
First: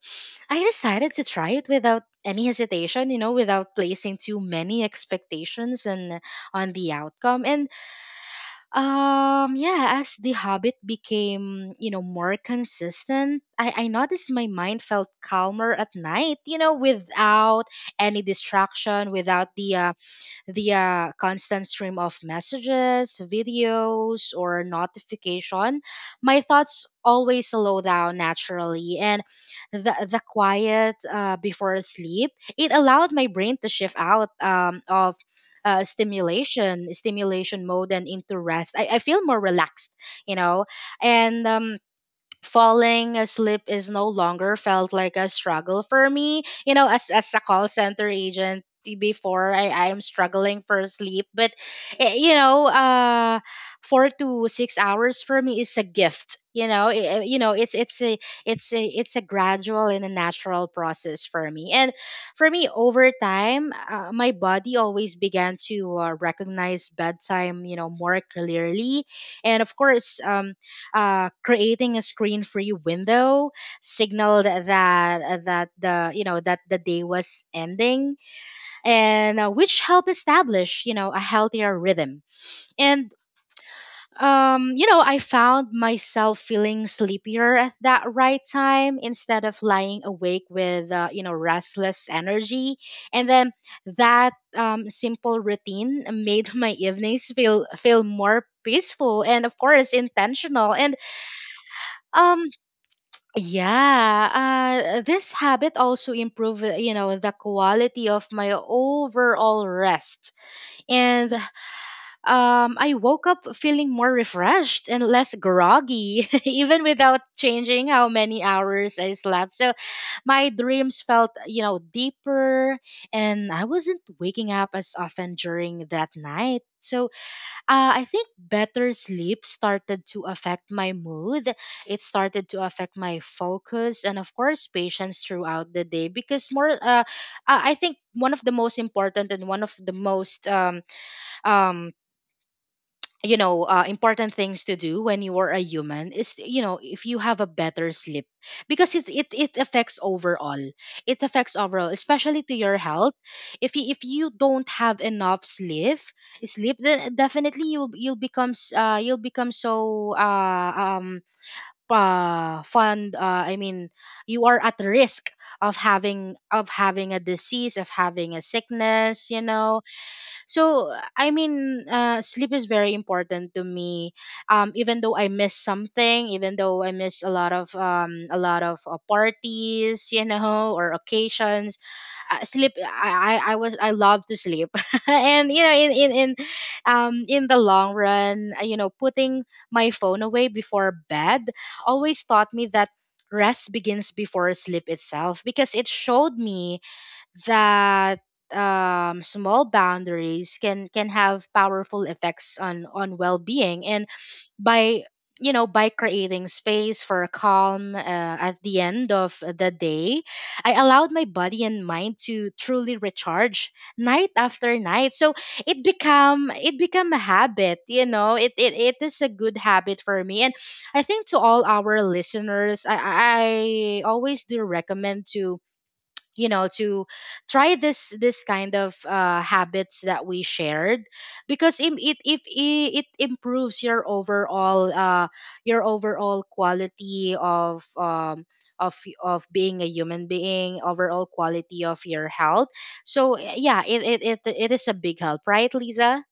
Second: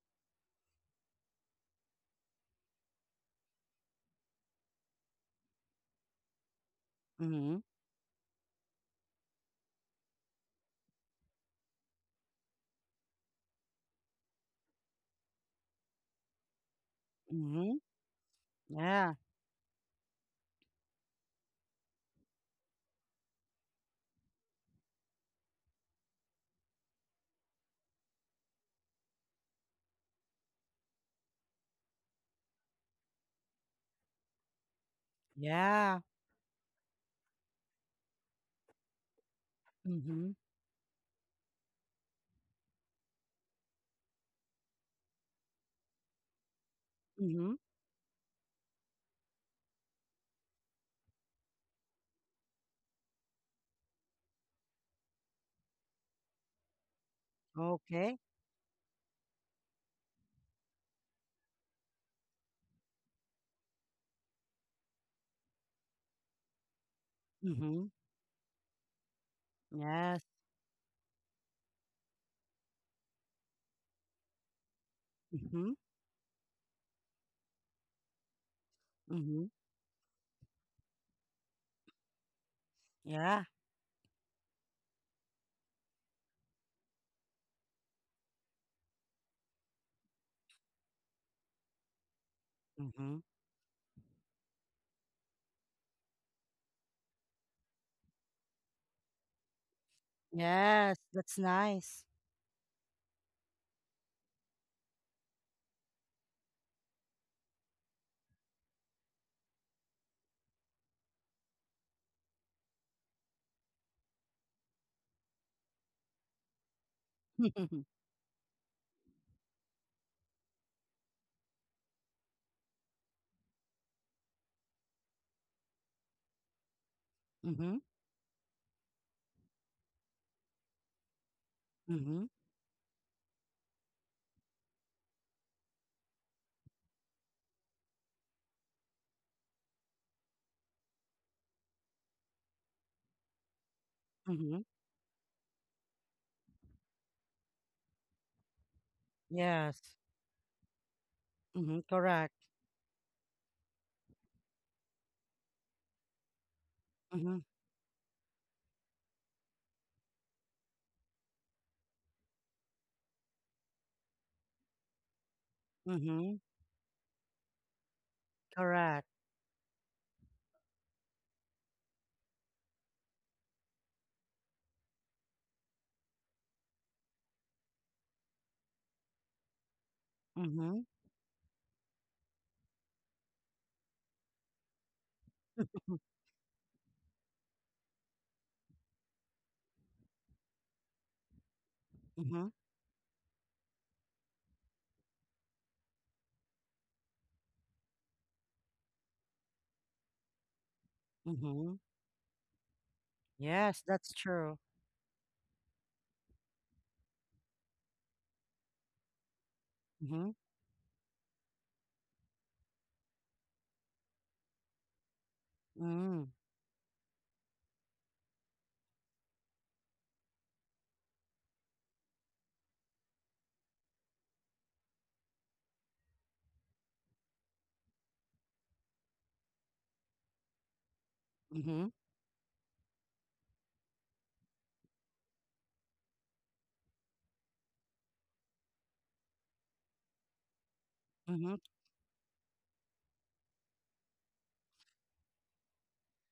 I decided to try it without any hesitation, you know, without placing too many expectations and on the outcome.
Mhm,
Yeah, as the habit became, you know, more consistent, I noticed my mind felt calmer at night, you know, without
mhm,
any
yeah,
distraction, without the constant stream of messages, videos, or notification. My thoughts always slow down naturally. And the quiet before sleep, it allowed my brain to shift out of
yeah,
stimulation mode and into rest. I feel more relaxed,
mhm,
you know. And falling asleep is no longer felt like a struggle for me. You know, as a
mhm,
call center agent, before I am struggling for sleep, but eh, you know, uh 4 to 6 hours for me is a gift. You know, it's it's a
okay,
it's a it's a gradual and a natural process for me. And for me, over time, my body always began to recognize bedtime, you know,
mhm,
more clearly. And of course,
yes,
creating a screen-free window signaled that that
mhm,
the you know that the day was ending, and
mhm,
which helped establish, you know, a healthier rhythm. And
yeah,
you know, I found myself feeling sleepier at that right time instead of lying awake with restless energy.
mhm,
And then that simple routine made [laughs] my evenings feel more peaceful and of course intentional. And
yes, that's nice.
um yeah, this habit also improve the quality of my overall rest. And I woke up feeling more refreshed and less groggy, [laughs] even without changing
[laughs]
how many hours I slept. So my dreams felt, you know, deeper, and I wasn't waking up as often during that night. So
Mhm,
I think better sleep started to affect my mood. It
mhm,
started to affect my focus and, of course, patience throughout the day. Because I think one of the most important and one of the most um, important
mhm,
things to do when you are a human is, you know, if you have a better sleep, because it
yes,
affects overall, it affects
mhm,
overall,
correct,
especially to your health. If you don't have enough sleep, then
mhm,
definitely you'll become you'll become so fund I mean, you are at risk of
mhm,
having a disease, of having a
correct,
sickness, you know. So I mean, sleep is very important to me. Even though I miss something, even though I miss a lot of parties, you know,
mhm,
or occasions, sleep. I love to sleep, [laughs] and you know, in the long run, you know, putting my phone away before bed always
mhm, mhm,
taught me that rest begins before sleep itself, because it showed me that, small boundaries can have
[laughs]
powerful effects on
yes,
well-being. And
that's true.
by you know, by creating space for calm at the end of the day,
Mhm,
I allowed my body and mind to truly recharge night after night. So it
mm,
become a habit, you know. It is a good habit for me. And I think, to all our listeners, I always do recommend to, you know, to try this kind of habits that we shared, because
mhm,
im- it if I- it improves your overall quality of of being a human being, overall
mhm.
quality of your health. So yeah, it is a big help, right, Lisa?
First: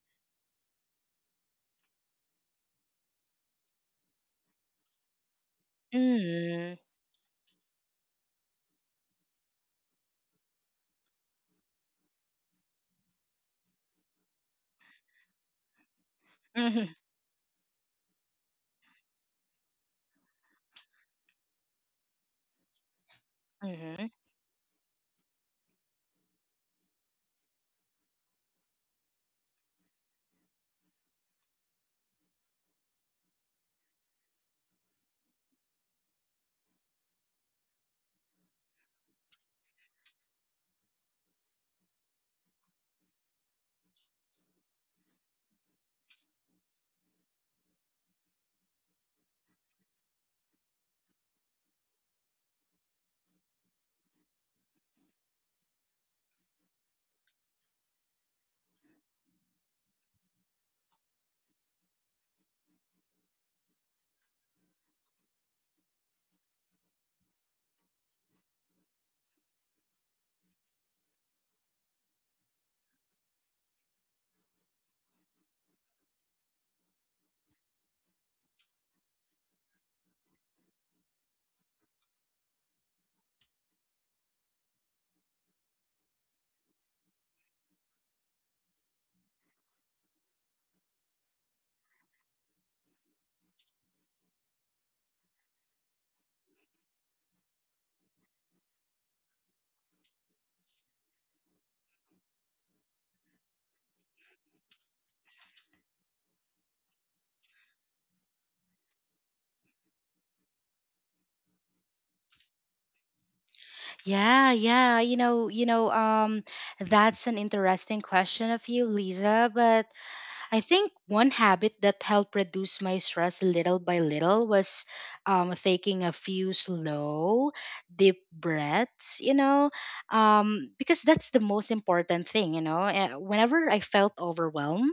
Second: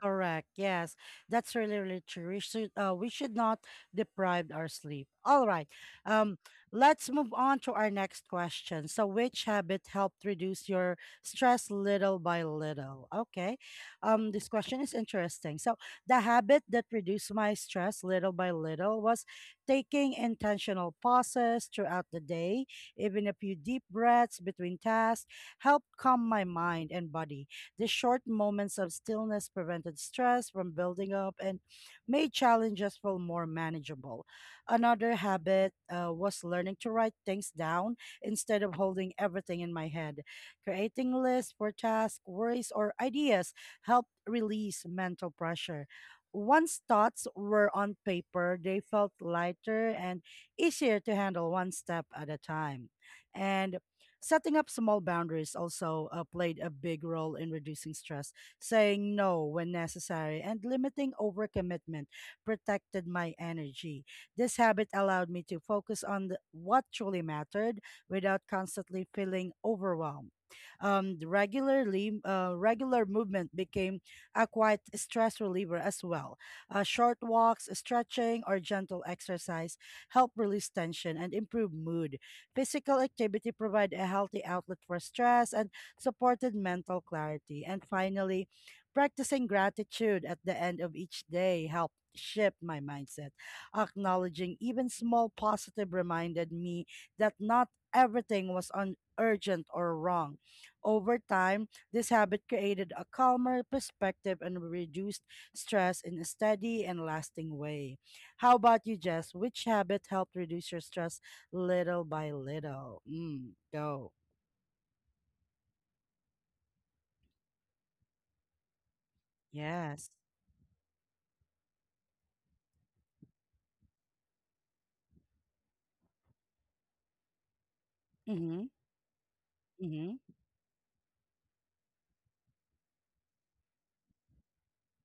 Correct. Yes, that's really, really true. We should not deprive our sleep. All right. Um,
Mm.
let's move on to our next question. So, which habit helped reduce your stress little by little? Okay. This question is interesting. So, the habit
Hmm.
that reduced my stress little by little was taking intentional pauses throughout the day, even a few deep
Hmm.
breaths between tasks, helped calm my mind and body. These short moments of stillness prevented stress from building up and made challenges feel more manageable. Another habit was learning to write things down instead of holding everything in my head. Creating lists for tasks, worries, or ideas helped release mental pressure. Once thoughts were on paper, they felt lighter and easier to handle one step at a time. And setting up small boundaries also played a big role in reducing stress. Saying no when necessary and limiting overcommitment protected my energy. This habit allowed me to focus on the, what truly mattered without constantly feeling overwhelmed. The regular movement became a quite stress reliever as well. Short walks, stretching, or gentle exercise help release tension and improve mood. Physical activity provide a healthy outlet for stress and supported mental clarity. And finally, practicing gratitude at the end of each day helped shift my mindset. Acknowledging even small positive reminded me that not everything was on urgent or wrong. Over time, this habit created a calmer perspective and reduced stress in a steady and lasting way. How about you, Jess? Which habit helped reduce your stress little by little? Mm, go.
Yeah, yeah, that's an interesting question of you, Lisa. But
Yes.
I think one habit that helped reduce my stress little by little was taking a few slow, deep
Mm-hmm.
breaths, you know,
Mm-hmm.
because that's the most important thing, you know. Whenever I felt overwhelmed,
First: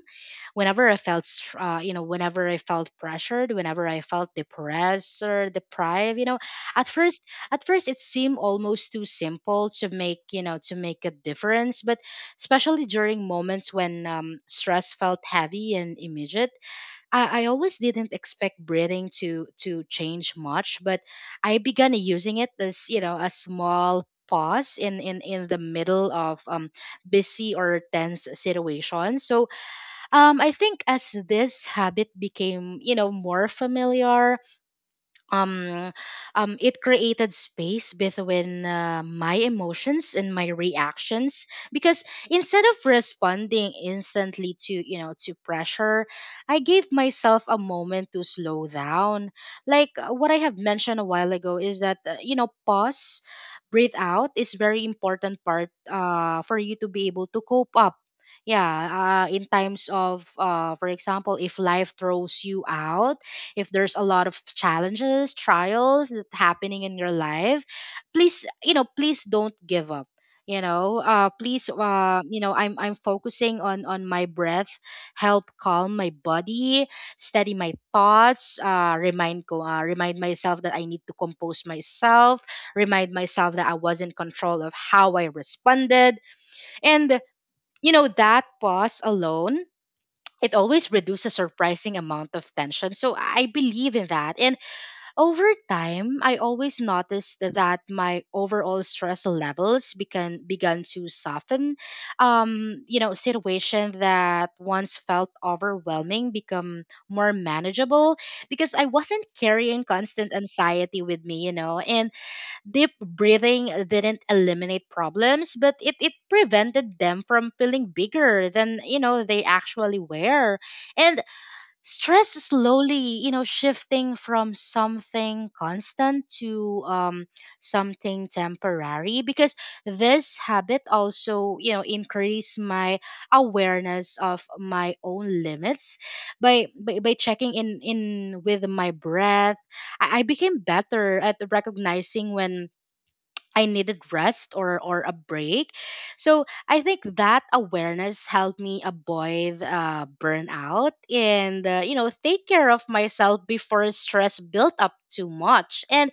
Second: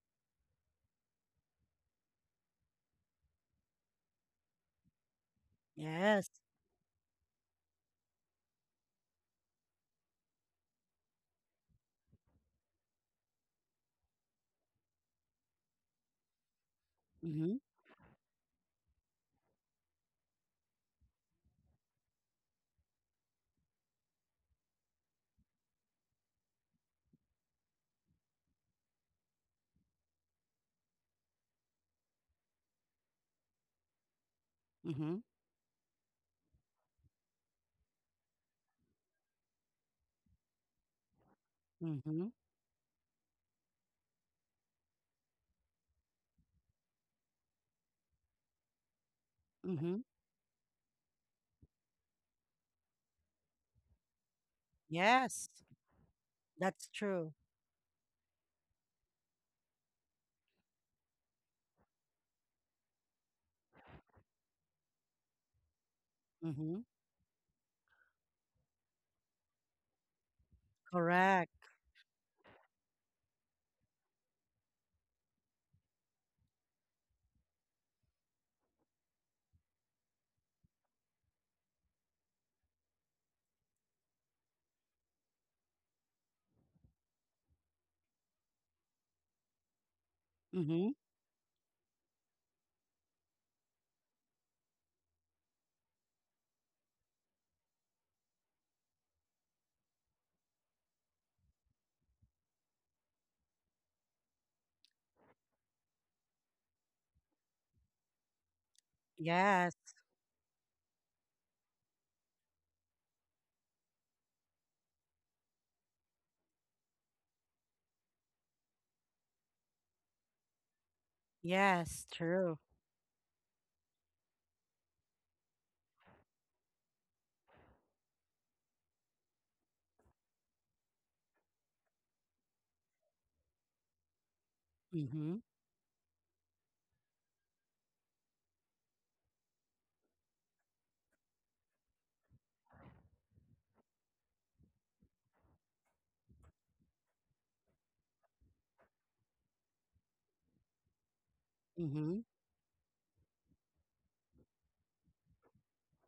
whenever I felt pressured, whenever I felt depressed or deprived, you
Yes.
know, at first, at first it seemed almost too simple to make, you know, to make a difference, but especially during moments when stress felt heavy and immediate. I
Mm-hmm.
always didn't expect breathing to change much, but I began using it as, you know, a small pause in the middle of busy or tense situations. So I think, as this habit became, you know, more familiar,
Mm-hmm.
um, it created space between my emotions and my reactions, because
Mm-hmm.
instead of responding instantly to, you know, to pressure, I gave myself a moment to slow down. Like,
Mm-hmm.
what I have mentioned a while ago is that, you know, pause, breathe out, is very important
Yes.
part for you to
That's
be able to
true.
cope up. Yeah, in times of, for example, if life throws you out, if there's a lot of challenges, trials, that happening
Mm-hmm.
in your life, please, you know, please don't give up. You know, please,
Correct.
you know, I'm focusing on my breath, help calm my body, steady my thoughts. Remind ko, remind myself that I need to compose myself, remind myself that I was in control of how I responded. And you know, that pause alone, it always
Mm-hmm.
reduces a surprising amount of tension. So I believe in that. And over time, I always noticed that my overall stress levels began to soften. You know, situation that once felt overwhelming become more manageable, because I wasn't carrying
Yes.
constant anxiety with me, you know. And deep breathing didn't eliminate problems, but it prevented them from feeling bigger than, you know, they actually were. And
Yes.
stress is
True.
slowly, you know, shifting from something constant to something temporary, because this habit also, you know, increase my awareness of my own
Mm-hmm.
limits. By checking in with my breath, I became better at recognizing when I needed rest or a break. So I think that awareness helped me avoid burnout and, you know,
Mm-hmm.
take care of myself before stress built up too much. And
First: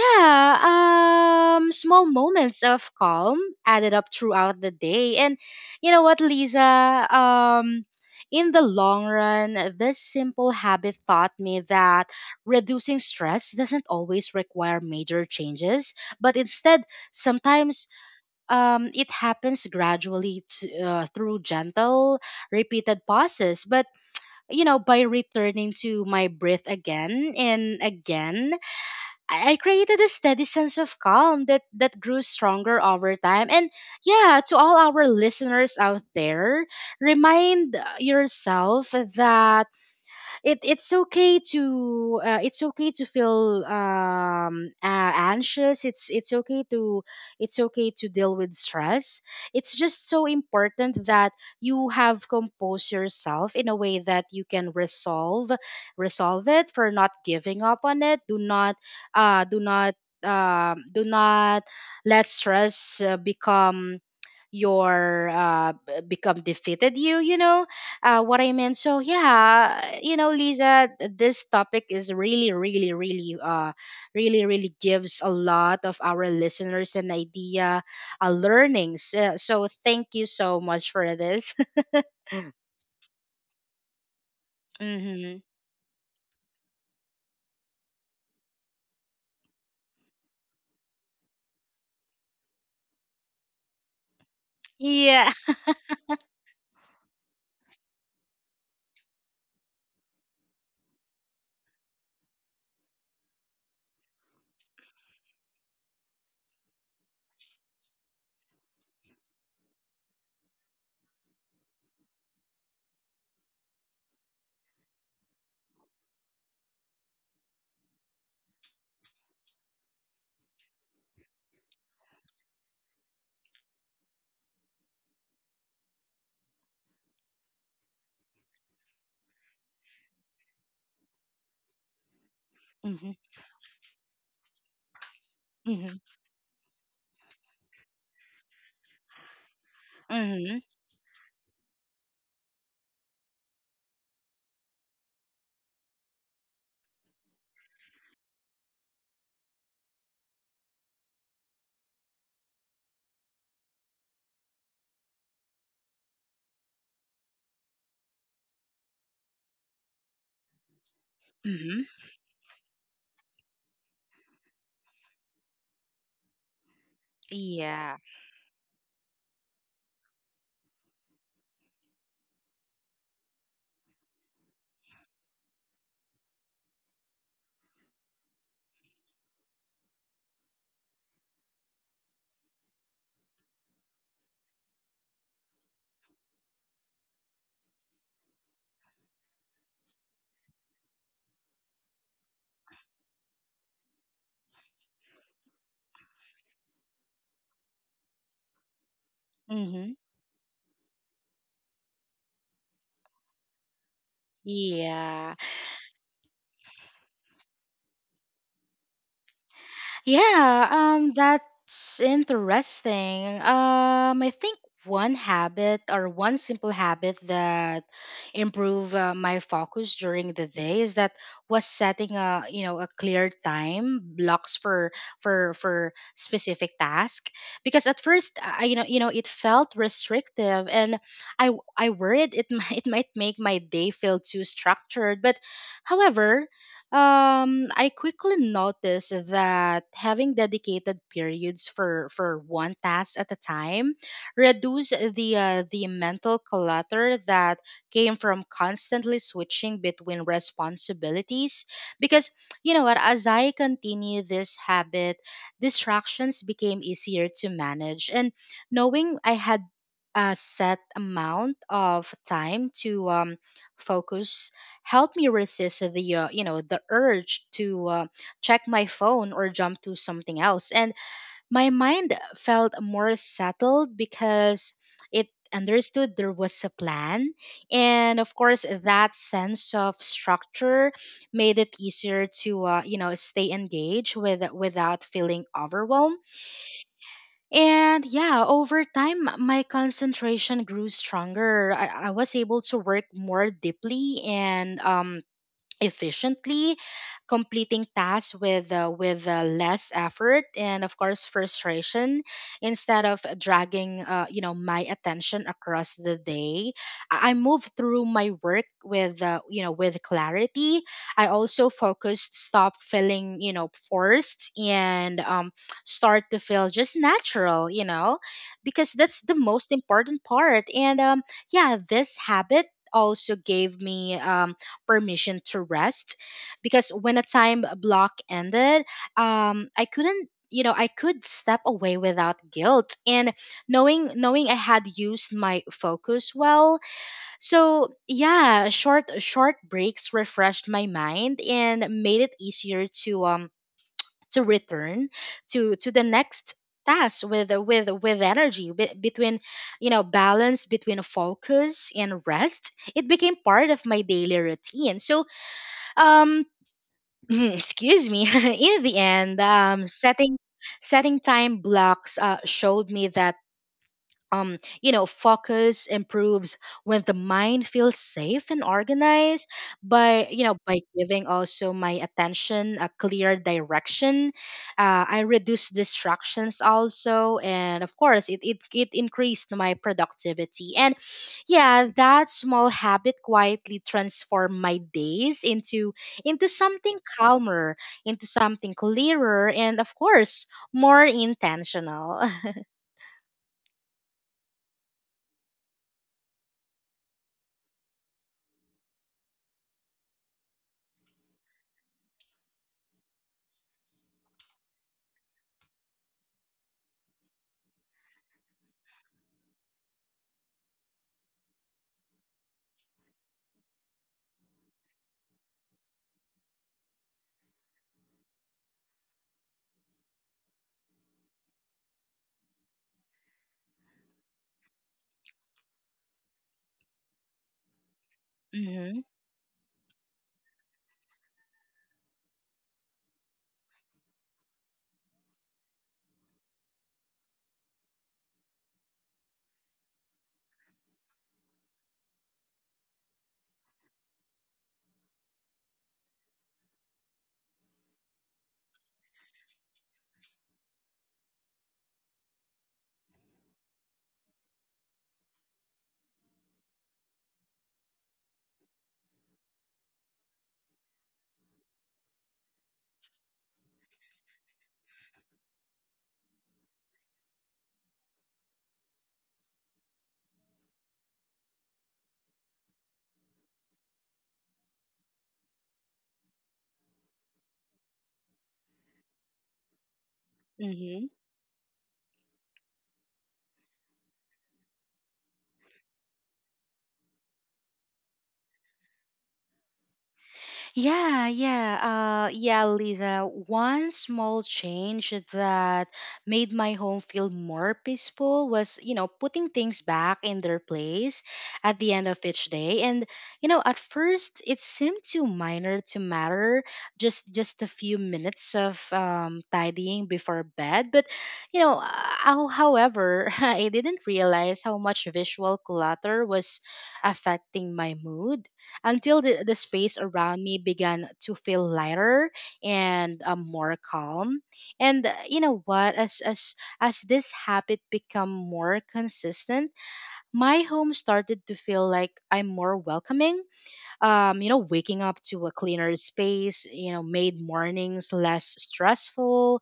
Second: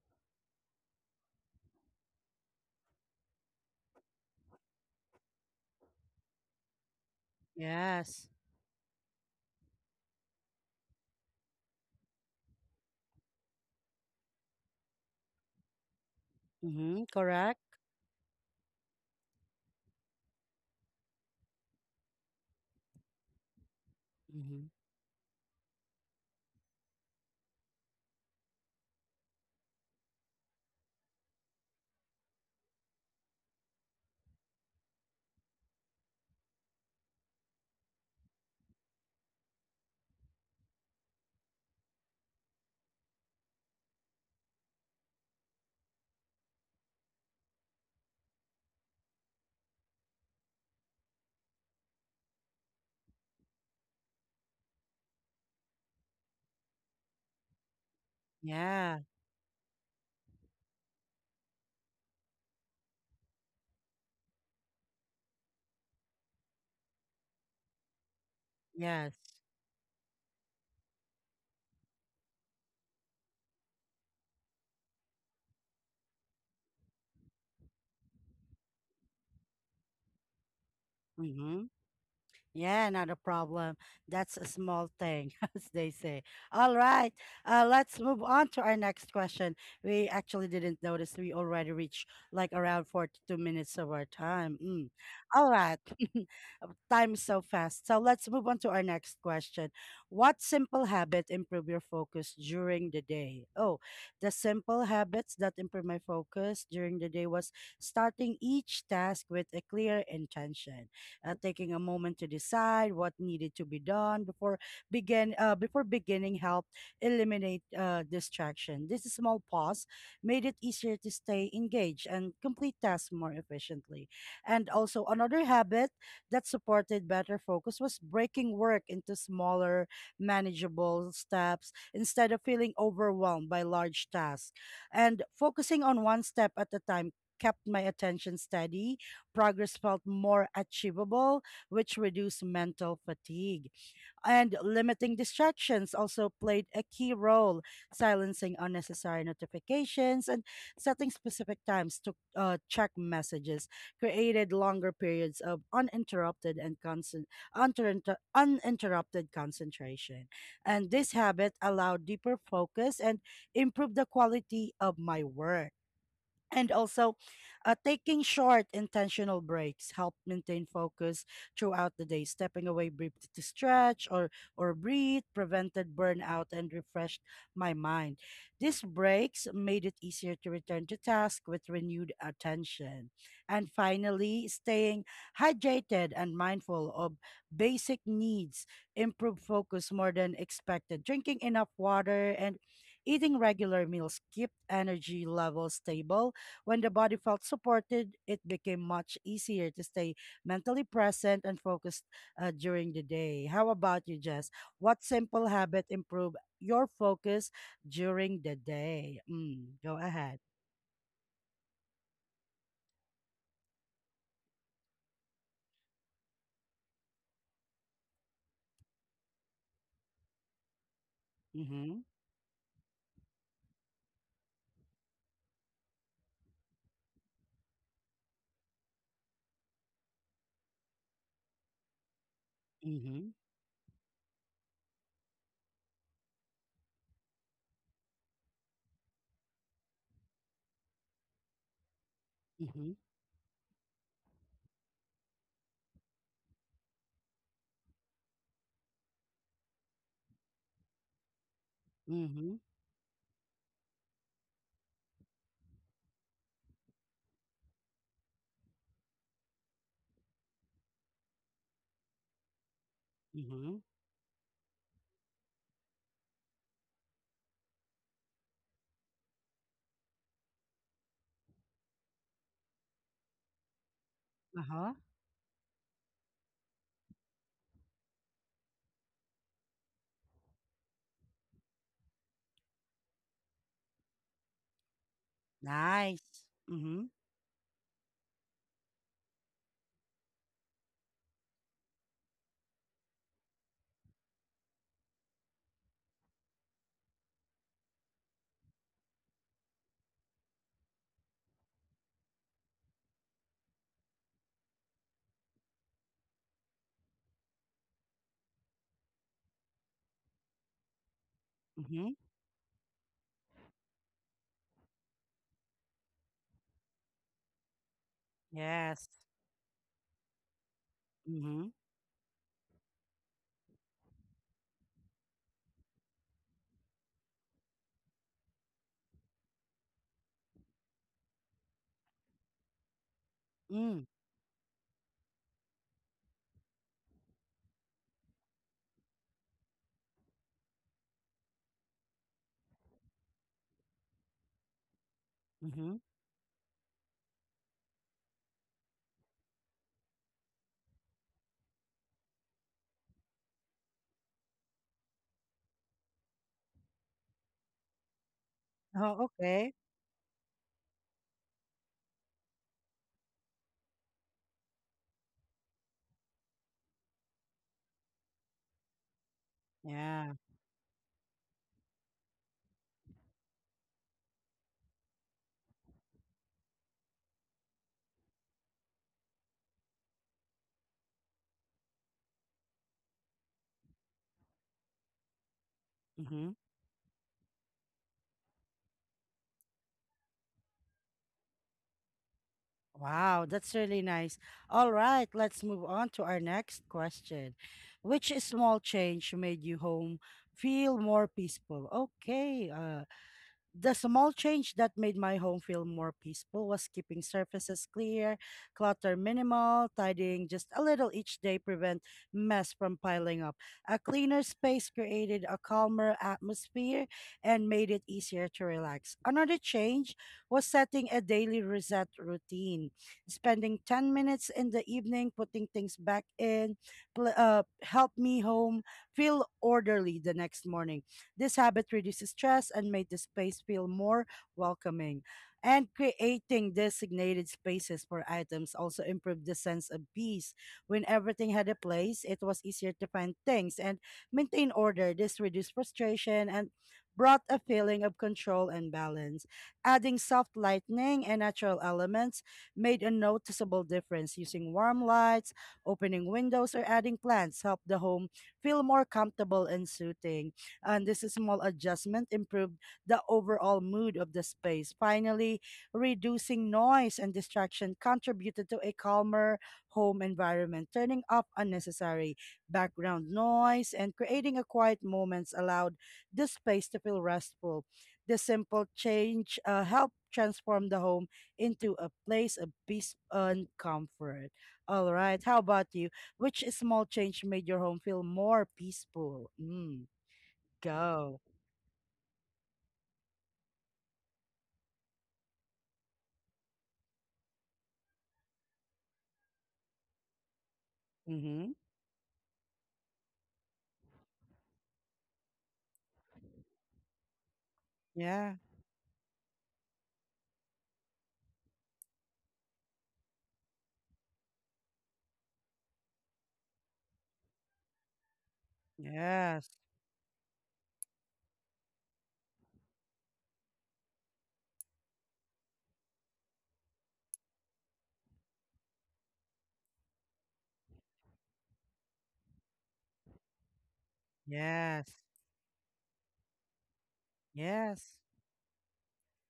yeah, small moments of calm added up throughout the day. And you know what, Lisa?
Yes.
In the long run, this simple habit taught me that reducing stress doesn't always require major changes, but instead,
Mm-hmm. Correct.
sometimes it happens gradually to, through gentle, repeated pauses. But you
Mm-hmm.
know, by returning to my breath again and again, I created a steady sense of calm that grew stronger over time. And yeah, to all our listeners out there, remind yourself that it's okay to, it's okay to feel anxious. It's okay to, it's okay to deal with stress. It's just so important that you have composed yourself in a way that you can resolve it, for not giving up on it. Do not
Yeah.
do not, do not let stress become your become defeated, you know, what I meant. So
Yes.
yeah, you know, Lisa, this topic is really, really, really, really, really gives a lot of our listeners an idea, learnings. So thank you so much for this.
Mm-hmm.
[laughs]
Yeah, not a problem. That's a small
Mm-hmm.
thing, [laughs] as they say. All right, let's move on to our next question. We actually didn't notice we already reached like around 42 minutes of our time. Mm.
Yeah.
All right, [laughs] time is so fast. So let's move on to our next question. What simple habit improve your focus during the day? Oh, the simple habits that improve my focus during the day was starting each task with a clear intention. Taking a moment to decide what needed to be done before beginning helped eliminate distraction. This small pause made it easier to stay engaged and complete tasks more efficiently. And also another habit that supported better focus was breaking work into smaller, manageable steps instead of feeling
Mm-hmm.
overwhelmed by large tasks. And focusing
Mm-hmm.
on one step at a time kept my attention steady. Progress felt more
Mm-hmm.
achievable, which reduced mental fatigue. And limiting distractions also played a key role, silencing unnecessary notifications and setting specific times to check messages created longer periods of uninterrupted and constant uninterrupted concentration. And this habit
Mm-hmm.
allowed deeper focus and improved the quality of my work. And also, uh,
Yeah.
taking short, intentional breaks help maintain focus throughout the day. Stepping away briefly to stretch or breathe prevented burnout and refreshed my mind. These breaks made it easier to return to task with renewed attention. And finally, staying hydrated and mindful of basic needs improve focus more than expected. Drinking enough water and eating regular meals keep energy levels stable. When the body felt supported, it became much easier
Mm-hmm.
to stay mentally present and focused during the day. How about you, Jess? What
Yeah.
simple habit improve your focus during the day? Mm, go ahead.
Yeah, that's interesting. I think one habit or one simple habit that improve my focus during the day is that was
Mm-hmm.
setting a, you know, a clear time blocks for for for specific task, because at first I, you know, it felt restrictive and I I worried it might [laughs] it might
Mm-hmm.
make my day feel too structured. But however, I quickly noticed that having dedicated periods for one
Mm-hmm.
task at a time reduce the mental clutter that came from constantly switching between responsibilities. Because,
Mm-hmm.
you know what, as I continue this habit, distractions became easier to manage, and knowing I had a set amount of time to
Mm-hmm.
focus helped me resist the you know the urge to, check my phone or jump to something else. And my mind felt more settled, because
Uh-huh.
it understood there was a plan. And of course, that sense of structure made it easier to, stay engaged without feeling overwhelmed.
Nice. Mm-hmm.
And yeah, over time, my concentration grew stronger. I was able to work more deeply and efficiently, completing tasks with less effort and of course frustration, instead of dragging my attention across the day. I move through my work with with clarity. I also
Mm-hmm.
focused, stop feeling forced, and start to feel just natural. Because
Yes.
that's the most important part and Yeah,
Mm-hmm.
this habit also gave me permission to rest, because when a time block ended, um, I couldn't I could step away without guilt and knowing
Mm.
knowing I had used my focus well. So yeah, short breaks refreshed my mind and made it easier to return to the
Mm-hmm.
next task with energy. Be, between you know Balance between focus and rest, it became part of my daily routine um [clears throat] Excuse me. [laughs] In the
Oh,
end,
okay.
setting time blocks showed me that focus improves when the mind feels safe and organized. By,
Yeah.
by giving also my attention a clear direction. I reduce distractions also. And of course, it increased my productivity. And yeah, that small habit quietly transformed my days into
Mm-hmm.
something calmer, into something clearer, and of course, more intentional. [laughs]
Wow, that's really nice. All right, let's move on to our next question. Which small change made you home feel more peaceful? Okay, the small change that made my home feel more peaceful was keeping surfaces clear, clutter minimal, tidying just a little each day prevent mess from piling up. A cleaner space created a calmer atmosphere and made it easier to relax. Another change was setting a daily reset routine, spending 10 minutes in the evening putting things back in help me home
Hmm.
feel orderly the next morning. This habit reduces stress and made the space feel more welcoming. And creating designated spaces for items also improved the sense of peace. When everything had a place, it was easier to find things and maintain order. This reduced frustration and brought a feeling of control and balance. Adding soft lighting and natural elements made a noticeable difference. Using warm lights, opening windows, or adding plants helped the home feel more comfortable and soothing, and this small adjustment improved the overall mood of the space. Finally, reducing noise and distraction contributed to a calmer home environment. Turning off unnecessary background noise and creating a quiet moments allowed the space to feel restful. This simple change helped transform
Hmm.
the home into a place of peace and comfort. All right, how about you? Which small change made your home feel more peaceful? Mm.
Yeah,
Go.
yeah, yeah, Lisa. One small change that made my home feel more peaceful was, putting things back in their place at
Mhm.
the end of each day. And, at first it seemed too minor to matter, just a few minutes
Yeah.
of tidying before bed. But, you know, uh, however, [laughs] I didn't realize how much visual clutter was affecting my mood until the
Yes.
space around me began to feel lighter and more calm. And you know what? As this habit become more consistent, my home started to feel like I'm more welcoming. Waking up
Yes.
to a cleaner space, made mornings
Yes.
less stressful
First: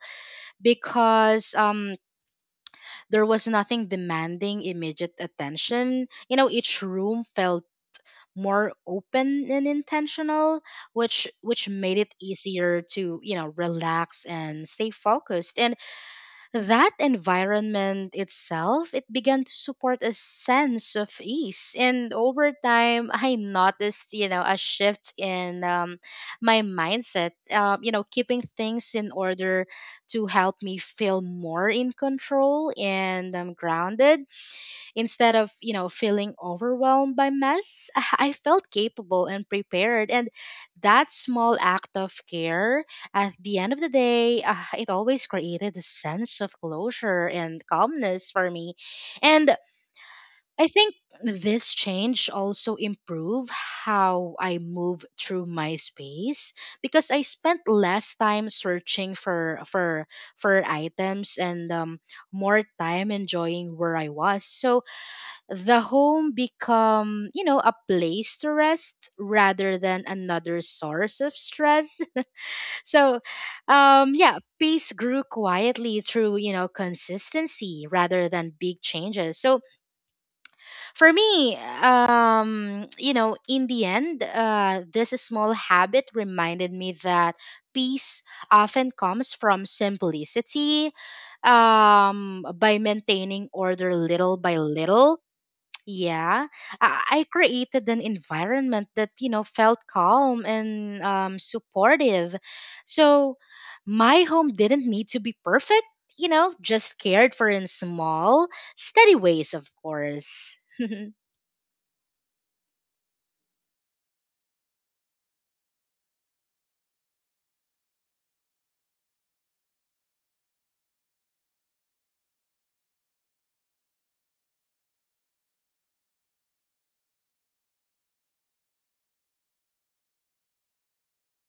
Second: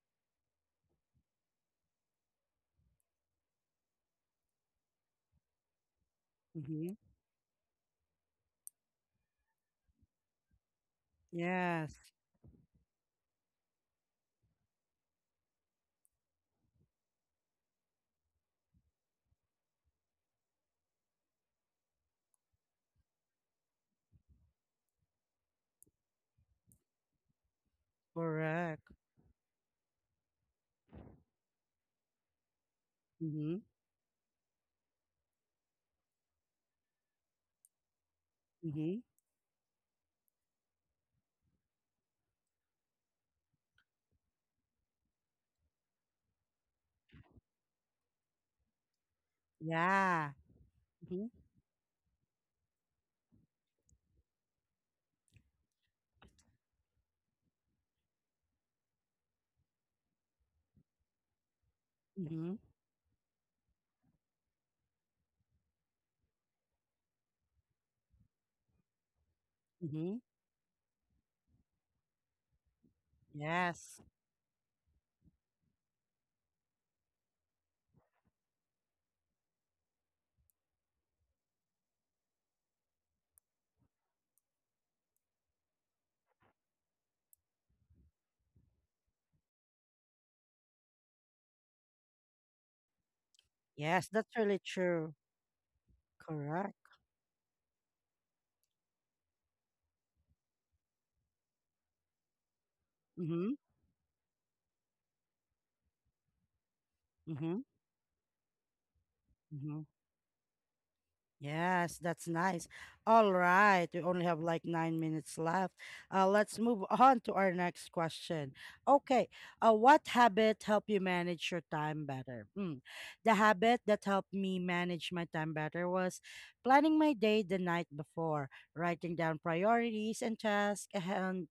because there was nothing demanding immediate attention. You know, each
Mhm.
room felt more open and intentional, which made it
Yes.
easier to relax and stay focused. And that environment itself, it began to support a sense of ease, and over time I noticed, a shift in my mindset. Keeping
Correct.
things in order to help me feel more in control and
Mhm.
grounded. Instead of, feeling overwhelmed by mess, [laughs] I felt
Mhm.
capable and prepared. And that small act of care at the end of the day, it always created a sense of closure and calmness for me. And
Yeah.
I think
Mhm.
this change also improved how I move through my space because I spent less time searching for items and
Mhm.
more time enjoying where I was. So the home become, a place to rest rather than
Mhm.
another source of stress. [laughs] so
Yes.
yeah, peace grew quietly through, consistency rather than big changes. So for me, in the end, this small habit reminded me that peace often comes from simplicity, by maintaining order
Yes. That's
little by
really true.
little. Yeah,
Correct.
I created an environment that, felt calm and supportive. So
Mhm.
my home didn't need to be perfect, just cared for
Mhm.
in small, steady ways, of
Mhm.
course.
Yes, that's nice. All right, we only have like 9 minutes left. Let's move on to our next question. Okay, what habit helped you manage your time better? Hmm. The habit that helped me manage my time better was planning my day the night before, writing down priorities and tasks, and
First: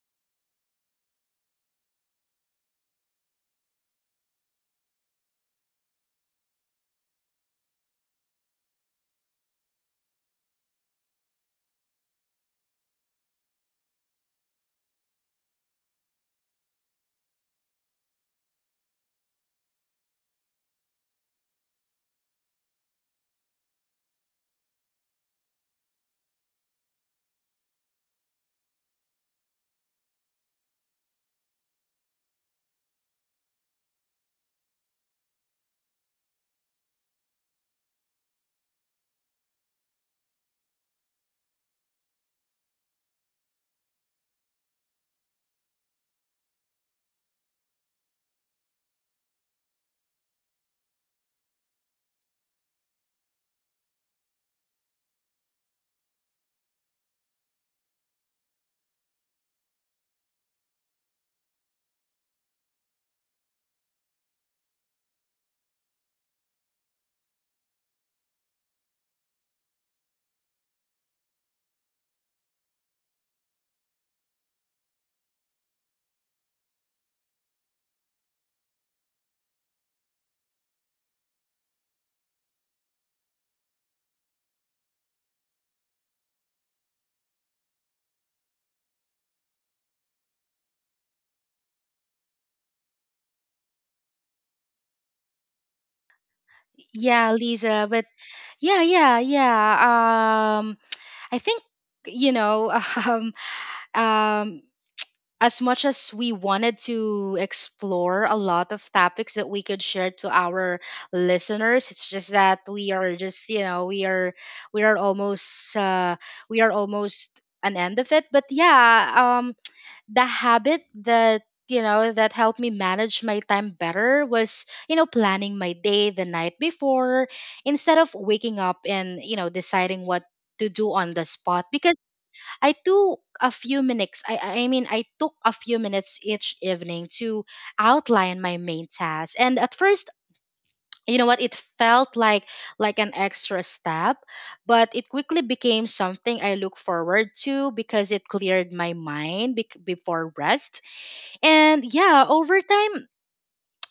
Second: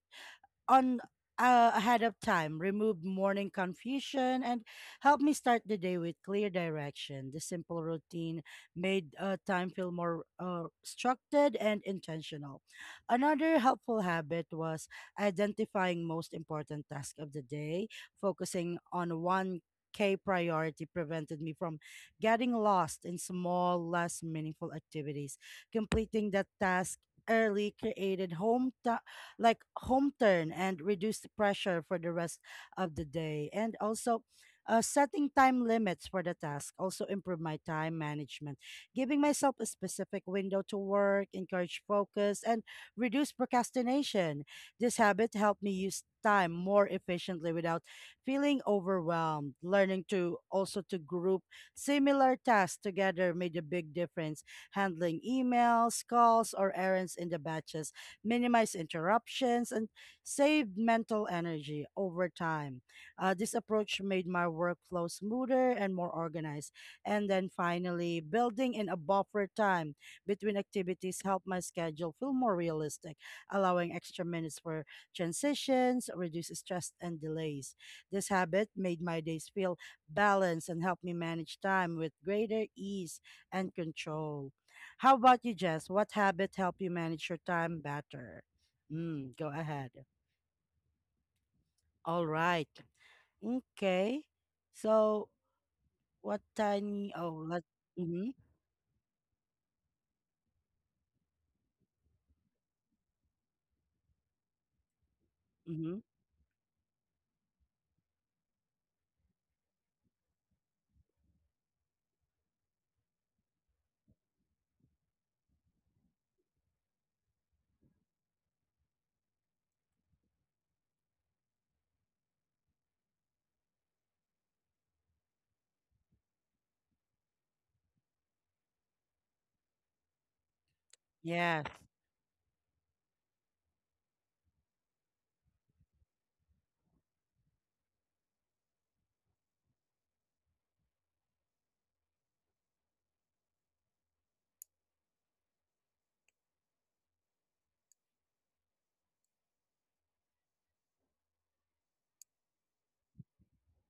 on ahead of time, remove morning confusion, and help me start the day with clear direction. The simple routine made time feel more structured and intentional. Another helpful habit was identifying most important task of the day, focusing on one. K priority prevented me from getting lost in small, less meaningful activities. Completing that task early created home like home turn and reduce the pressure for the rest of the day. And also, setting time limits for the task also improve my time management, giving myself a specific window to work, encourage focus, and reduce procrastination. This habit helped me use time more efficiently without feeling overwhelmed. Learning to also to group similar tasks together made a big difference. Handling emails, calls, or errands in the batches minimize interruptions, and save mental energy over time. This approach made my workflow smoother and more organized. And then finally, building in a buffer time between activities helped my schedule feel more realistic, allowing extra minutes for transitions, reduce stress and delays. This habit made my days feel balanced and helped me manage time with greater ease and control. How about you, Jess? What habit help you manage your time better? Mm, go ahead. All right. Okay. So what
[laughs]
tiny?
Yeah,
Oh, let's.
Lisa, but
Mm-hmm.
yeah, yeah, yeah. I think, you know, [laughs] um, um, as much
Mm-hmm.
as we wanted to explore a lot of topics that we could share to our listeners, it's just that we are just you know we are almost uh, we are almost an end of it. But yeah, the habit that that helped me manage my time better was, planning my day the night before instead of waking up and deciding what to do on the spot.
Yes.
Because I took a few minutes. I mean, I took a few minutes each evening to outline my main task. And at first, it felt like an extra step, but it quickly became something I look forward to because it cleared my mind before rest. And yeah, over time,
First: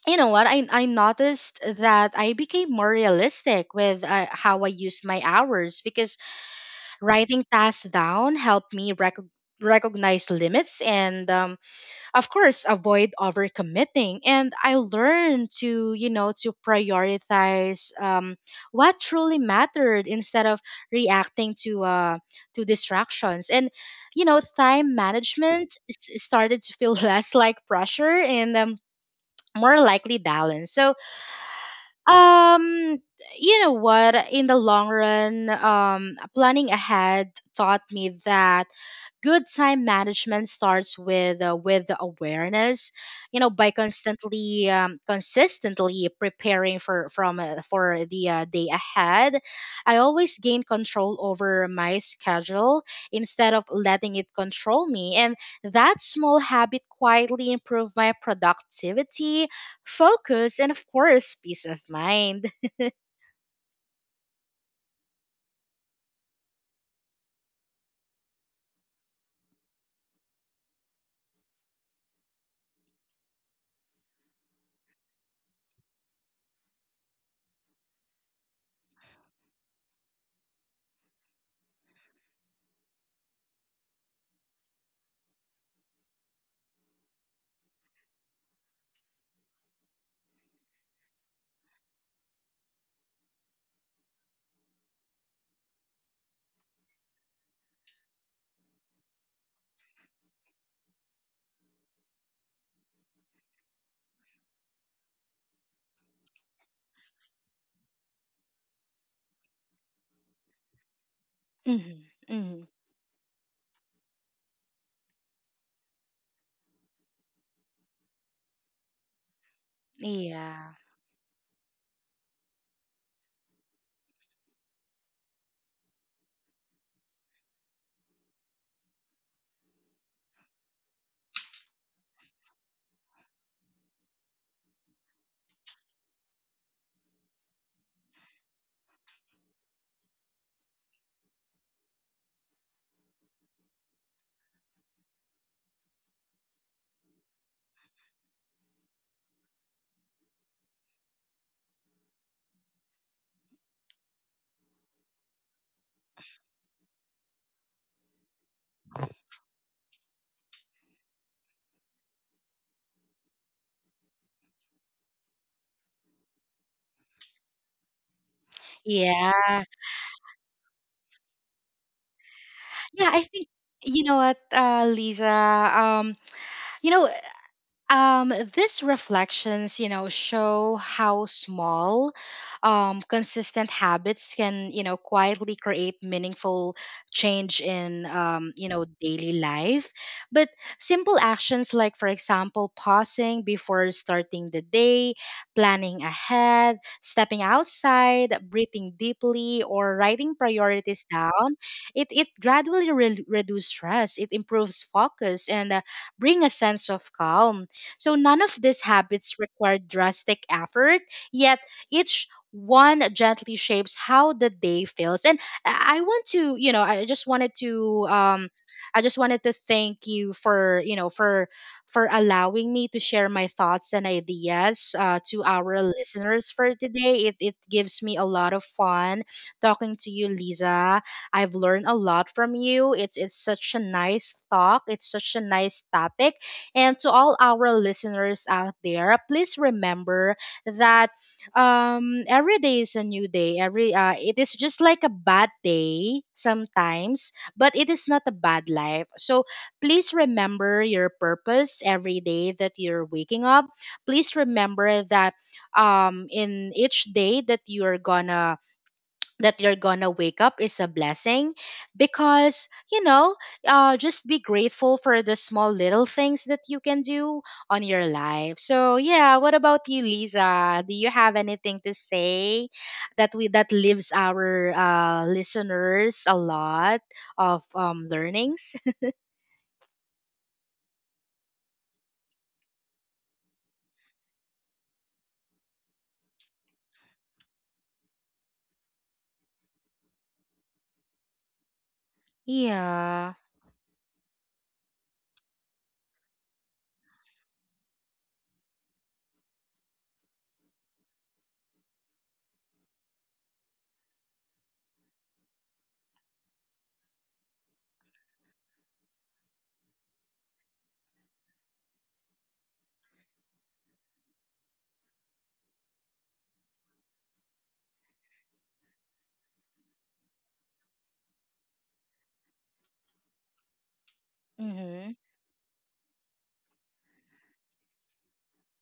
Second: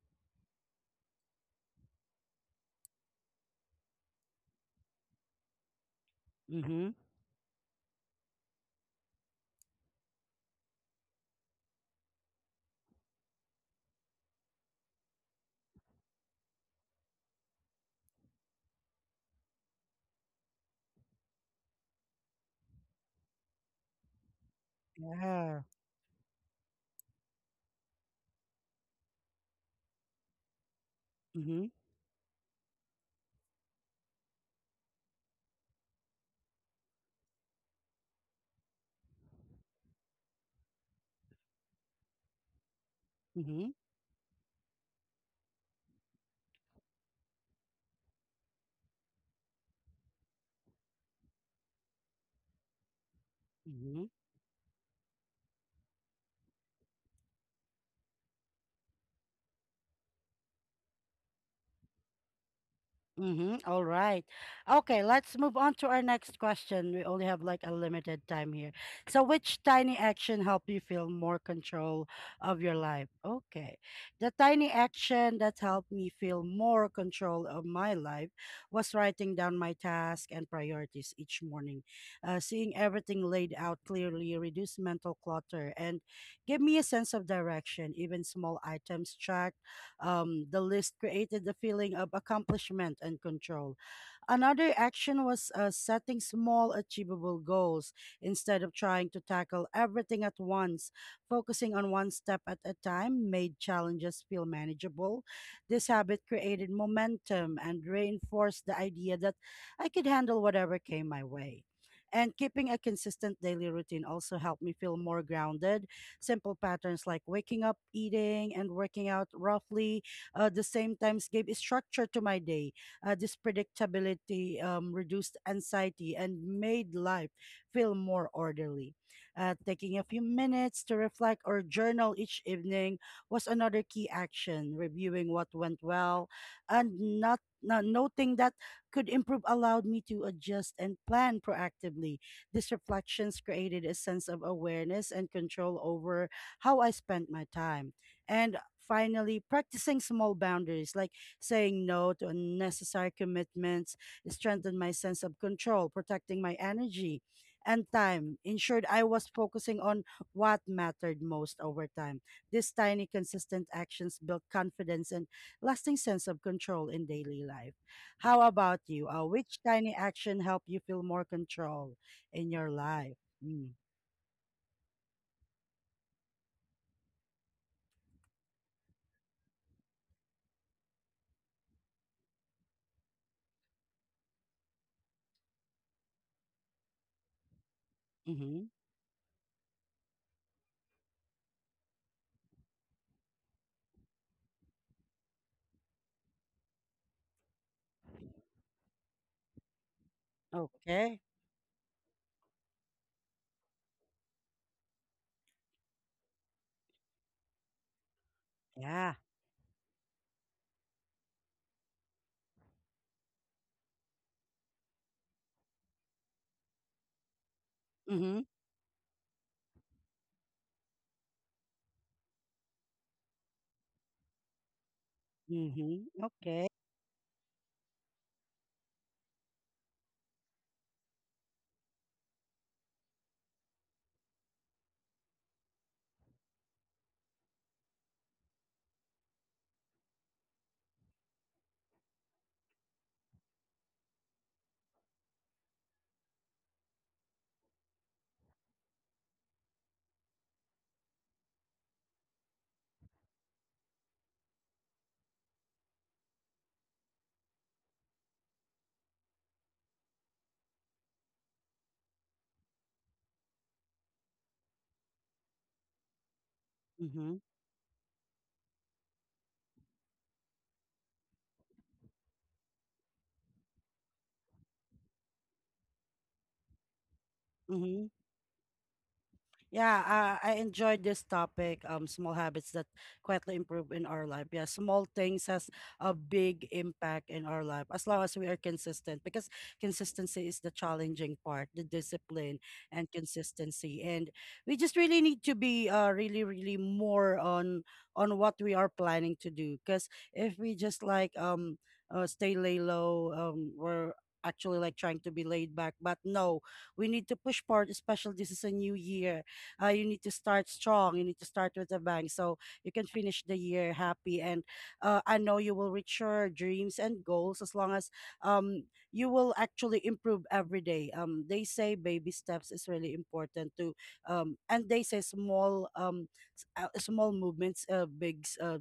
you know what I noticed that I became more realistic with how I used my hours. Because
Mm-hmm.
writing tasks down helped me recognize limits and, of course, avoid overcommitting. And I learned to, to prioritize what truly mattered instead of reacting to distractions. And time
Yeah.
management started to feel [laughs] less like pressure and more likely balance. So
Mm-hmm.
um, you know what? In the long run, planning ahead taught me that good time management starts with the awareness. You know,
Mm-hmm.
by consistently preparing for the day ahead, I always gain control over my schedule instead of
Mm-hmm.
letting it control me. And that small habit quietly improved my productivity, focus, and of course, peace of mind.
Mm-hmm. All right. Okay, let's move on to our next question. We only have like a limited time here. So, which tiny action helped you feel more control of your life? Okay. The tiny action that helped me feel more control of my life was writing down my tasks and priorities each morning. Seeing everything laid out clearly reduced mental clutter and gave me a sense of direction. Even small items tracked the list created the feeling of accomplishment and control. Another action was setting small, achievable goals instead of trying to tackle everything at once. Focusing on one step at a time made challenges feel manageable. This habit created momentum and reinforced the idea that I could handle whatever came my way.
Hmm.
And
Hmm.
keeping a consistent daily routine also helped me feel more grounded. Simple patterns like waking up, eating, and working out roughly
Yeah.
the same times gave structure to my day. This predictability reduced anxiety and made life feel more orderly. Taking a few minutes to reflect or journal each evening was another key action, reviewing what went well and not. Now, noting that could improve allowed me to adjust and plan proactively. These reflections created a sense of awareness and control over how I spent my time. And finally, practicing small boundaries like saying no to unnecessary commitments strengthened my sense of control, protecting my energy and time, ensured I was focusing on what mattered most over time. These tiny, consistent actions built confidence and lasting sense of control in daily life. How about you? Which
Yeah.
tiny action helped you feel more control in your
Yeah,
life?
I think,
Mm.
Lisa, um, you know, these reflections, show how small, consistent habits can, quietly create meaningful change in,
Mm-hmm.
daily life. But simple actions like, for example, pausing before starting the day, planning ahead, stepping outside, breathing deeply, or writing priorities
Okay.
down, it gradually reduces stress, it improves focus, and bring a sense of calm. So none of these
Yeah.
habits require drastic effort, yet each one gently shapes how the day feels. And I want to, I just wanted to
Mm-hmm.
I just wanted to thank you for, for allowing me to share my thoughts and ideas to our
Mm-hmm.
listeners
Okay.
for today. It gives me a lot of fun talking to you, Lisa. I've learned a lot from you. It's such a nice talk. It's such a nice topic. And to all our listeners out there, please remember that every day is a new day. Every it is just like a bad day sometimes, but it is not a bad life. So please remember your purpose every day that you're waking up. Please remember that in each day that you are gonna that you're gonna wake up is a blessing. Because you know, just be grateful for the small little things that you can
Mm-hmm.
do on your life. So yeah, what about you, Lisa? Do you have anything to say that we that leaves our listeners a lot of
Mm-hmm.
learnings?
Yeah, I enjoyed this topic. Small habits that quietly improve in our life. Yeah, small things has a big impact in our life as long as we are consistent. Because consistency is the challenging part, the
[laughs]
discipline and
Yeah.
consistency, and we just really need to be really really more on what we are planning to do. Because if we just like stay lay low, we're actually like trying to be laid back. But no, we need to push forward, especially this is a new year. You need to start strong. You need to start with a bang so you can finish the year happy. And I know you will reach your dreams and goals as long as um, you will actually improve every day. They say baby steps is really important to, and they
Mm-hmm.
say small small movements, big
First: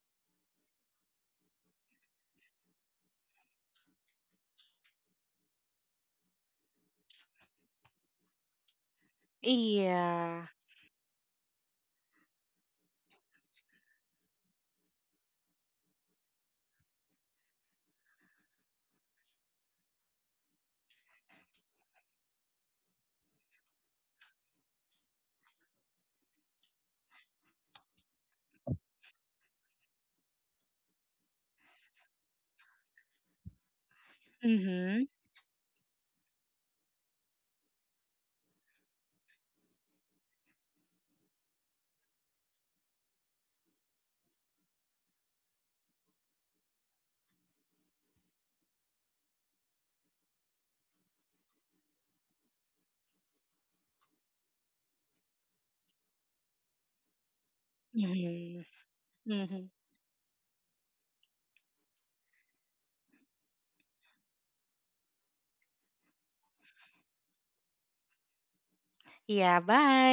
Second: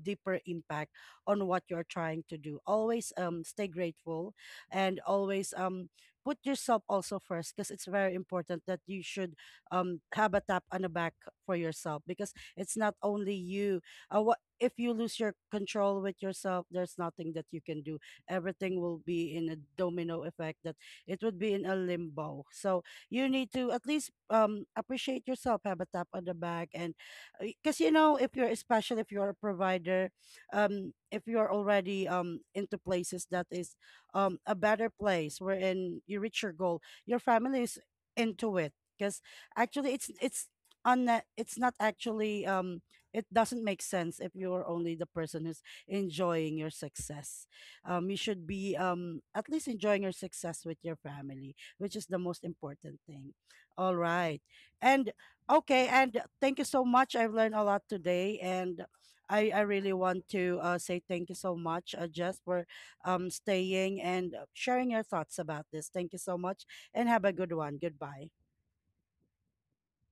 deeper impact on what you're trying to do. Always stay grateful and always put yourself also first, because it's very important that you should have a
Yeah.
tap on the back for yourself, because it's not only you. What if you lose your control with yourself? There's nothing that you can do. Everything will be in a domino effect, that it would be in a limbo. So you need to at least appreciate yourself, have a tap on the back, and because you know, if you're, especially if you're a provider, if you're already into places that is a better
Mm-hmm.
place wherein you reach your goal, your family is into it because. Actually, it's on, it's not actually, it doesn't make sense if you're only the person who's enjoying your success. You should be at least enjoying your success with your family, which is the most important thing. All right. And okay, and thank you so much. I've learned a lot today,
Mm-hmm.
and I
Mm-hmm.
really want to say thank you so much, Jess, for staying and sharing your thoughts about this. Thank you so much and have a good one. Goodbye.
Yeah, bye.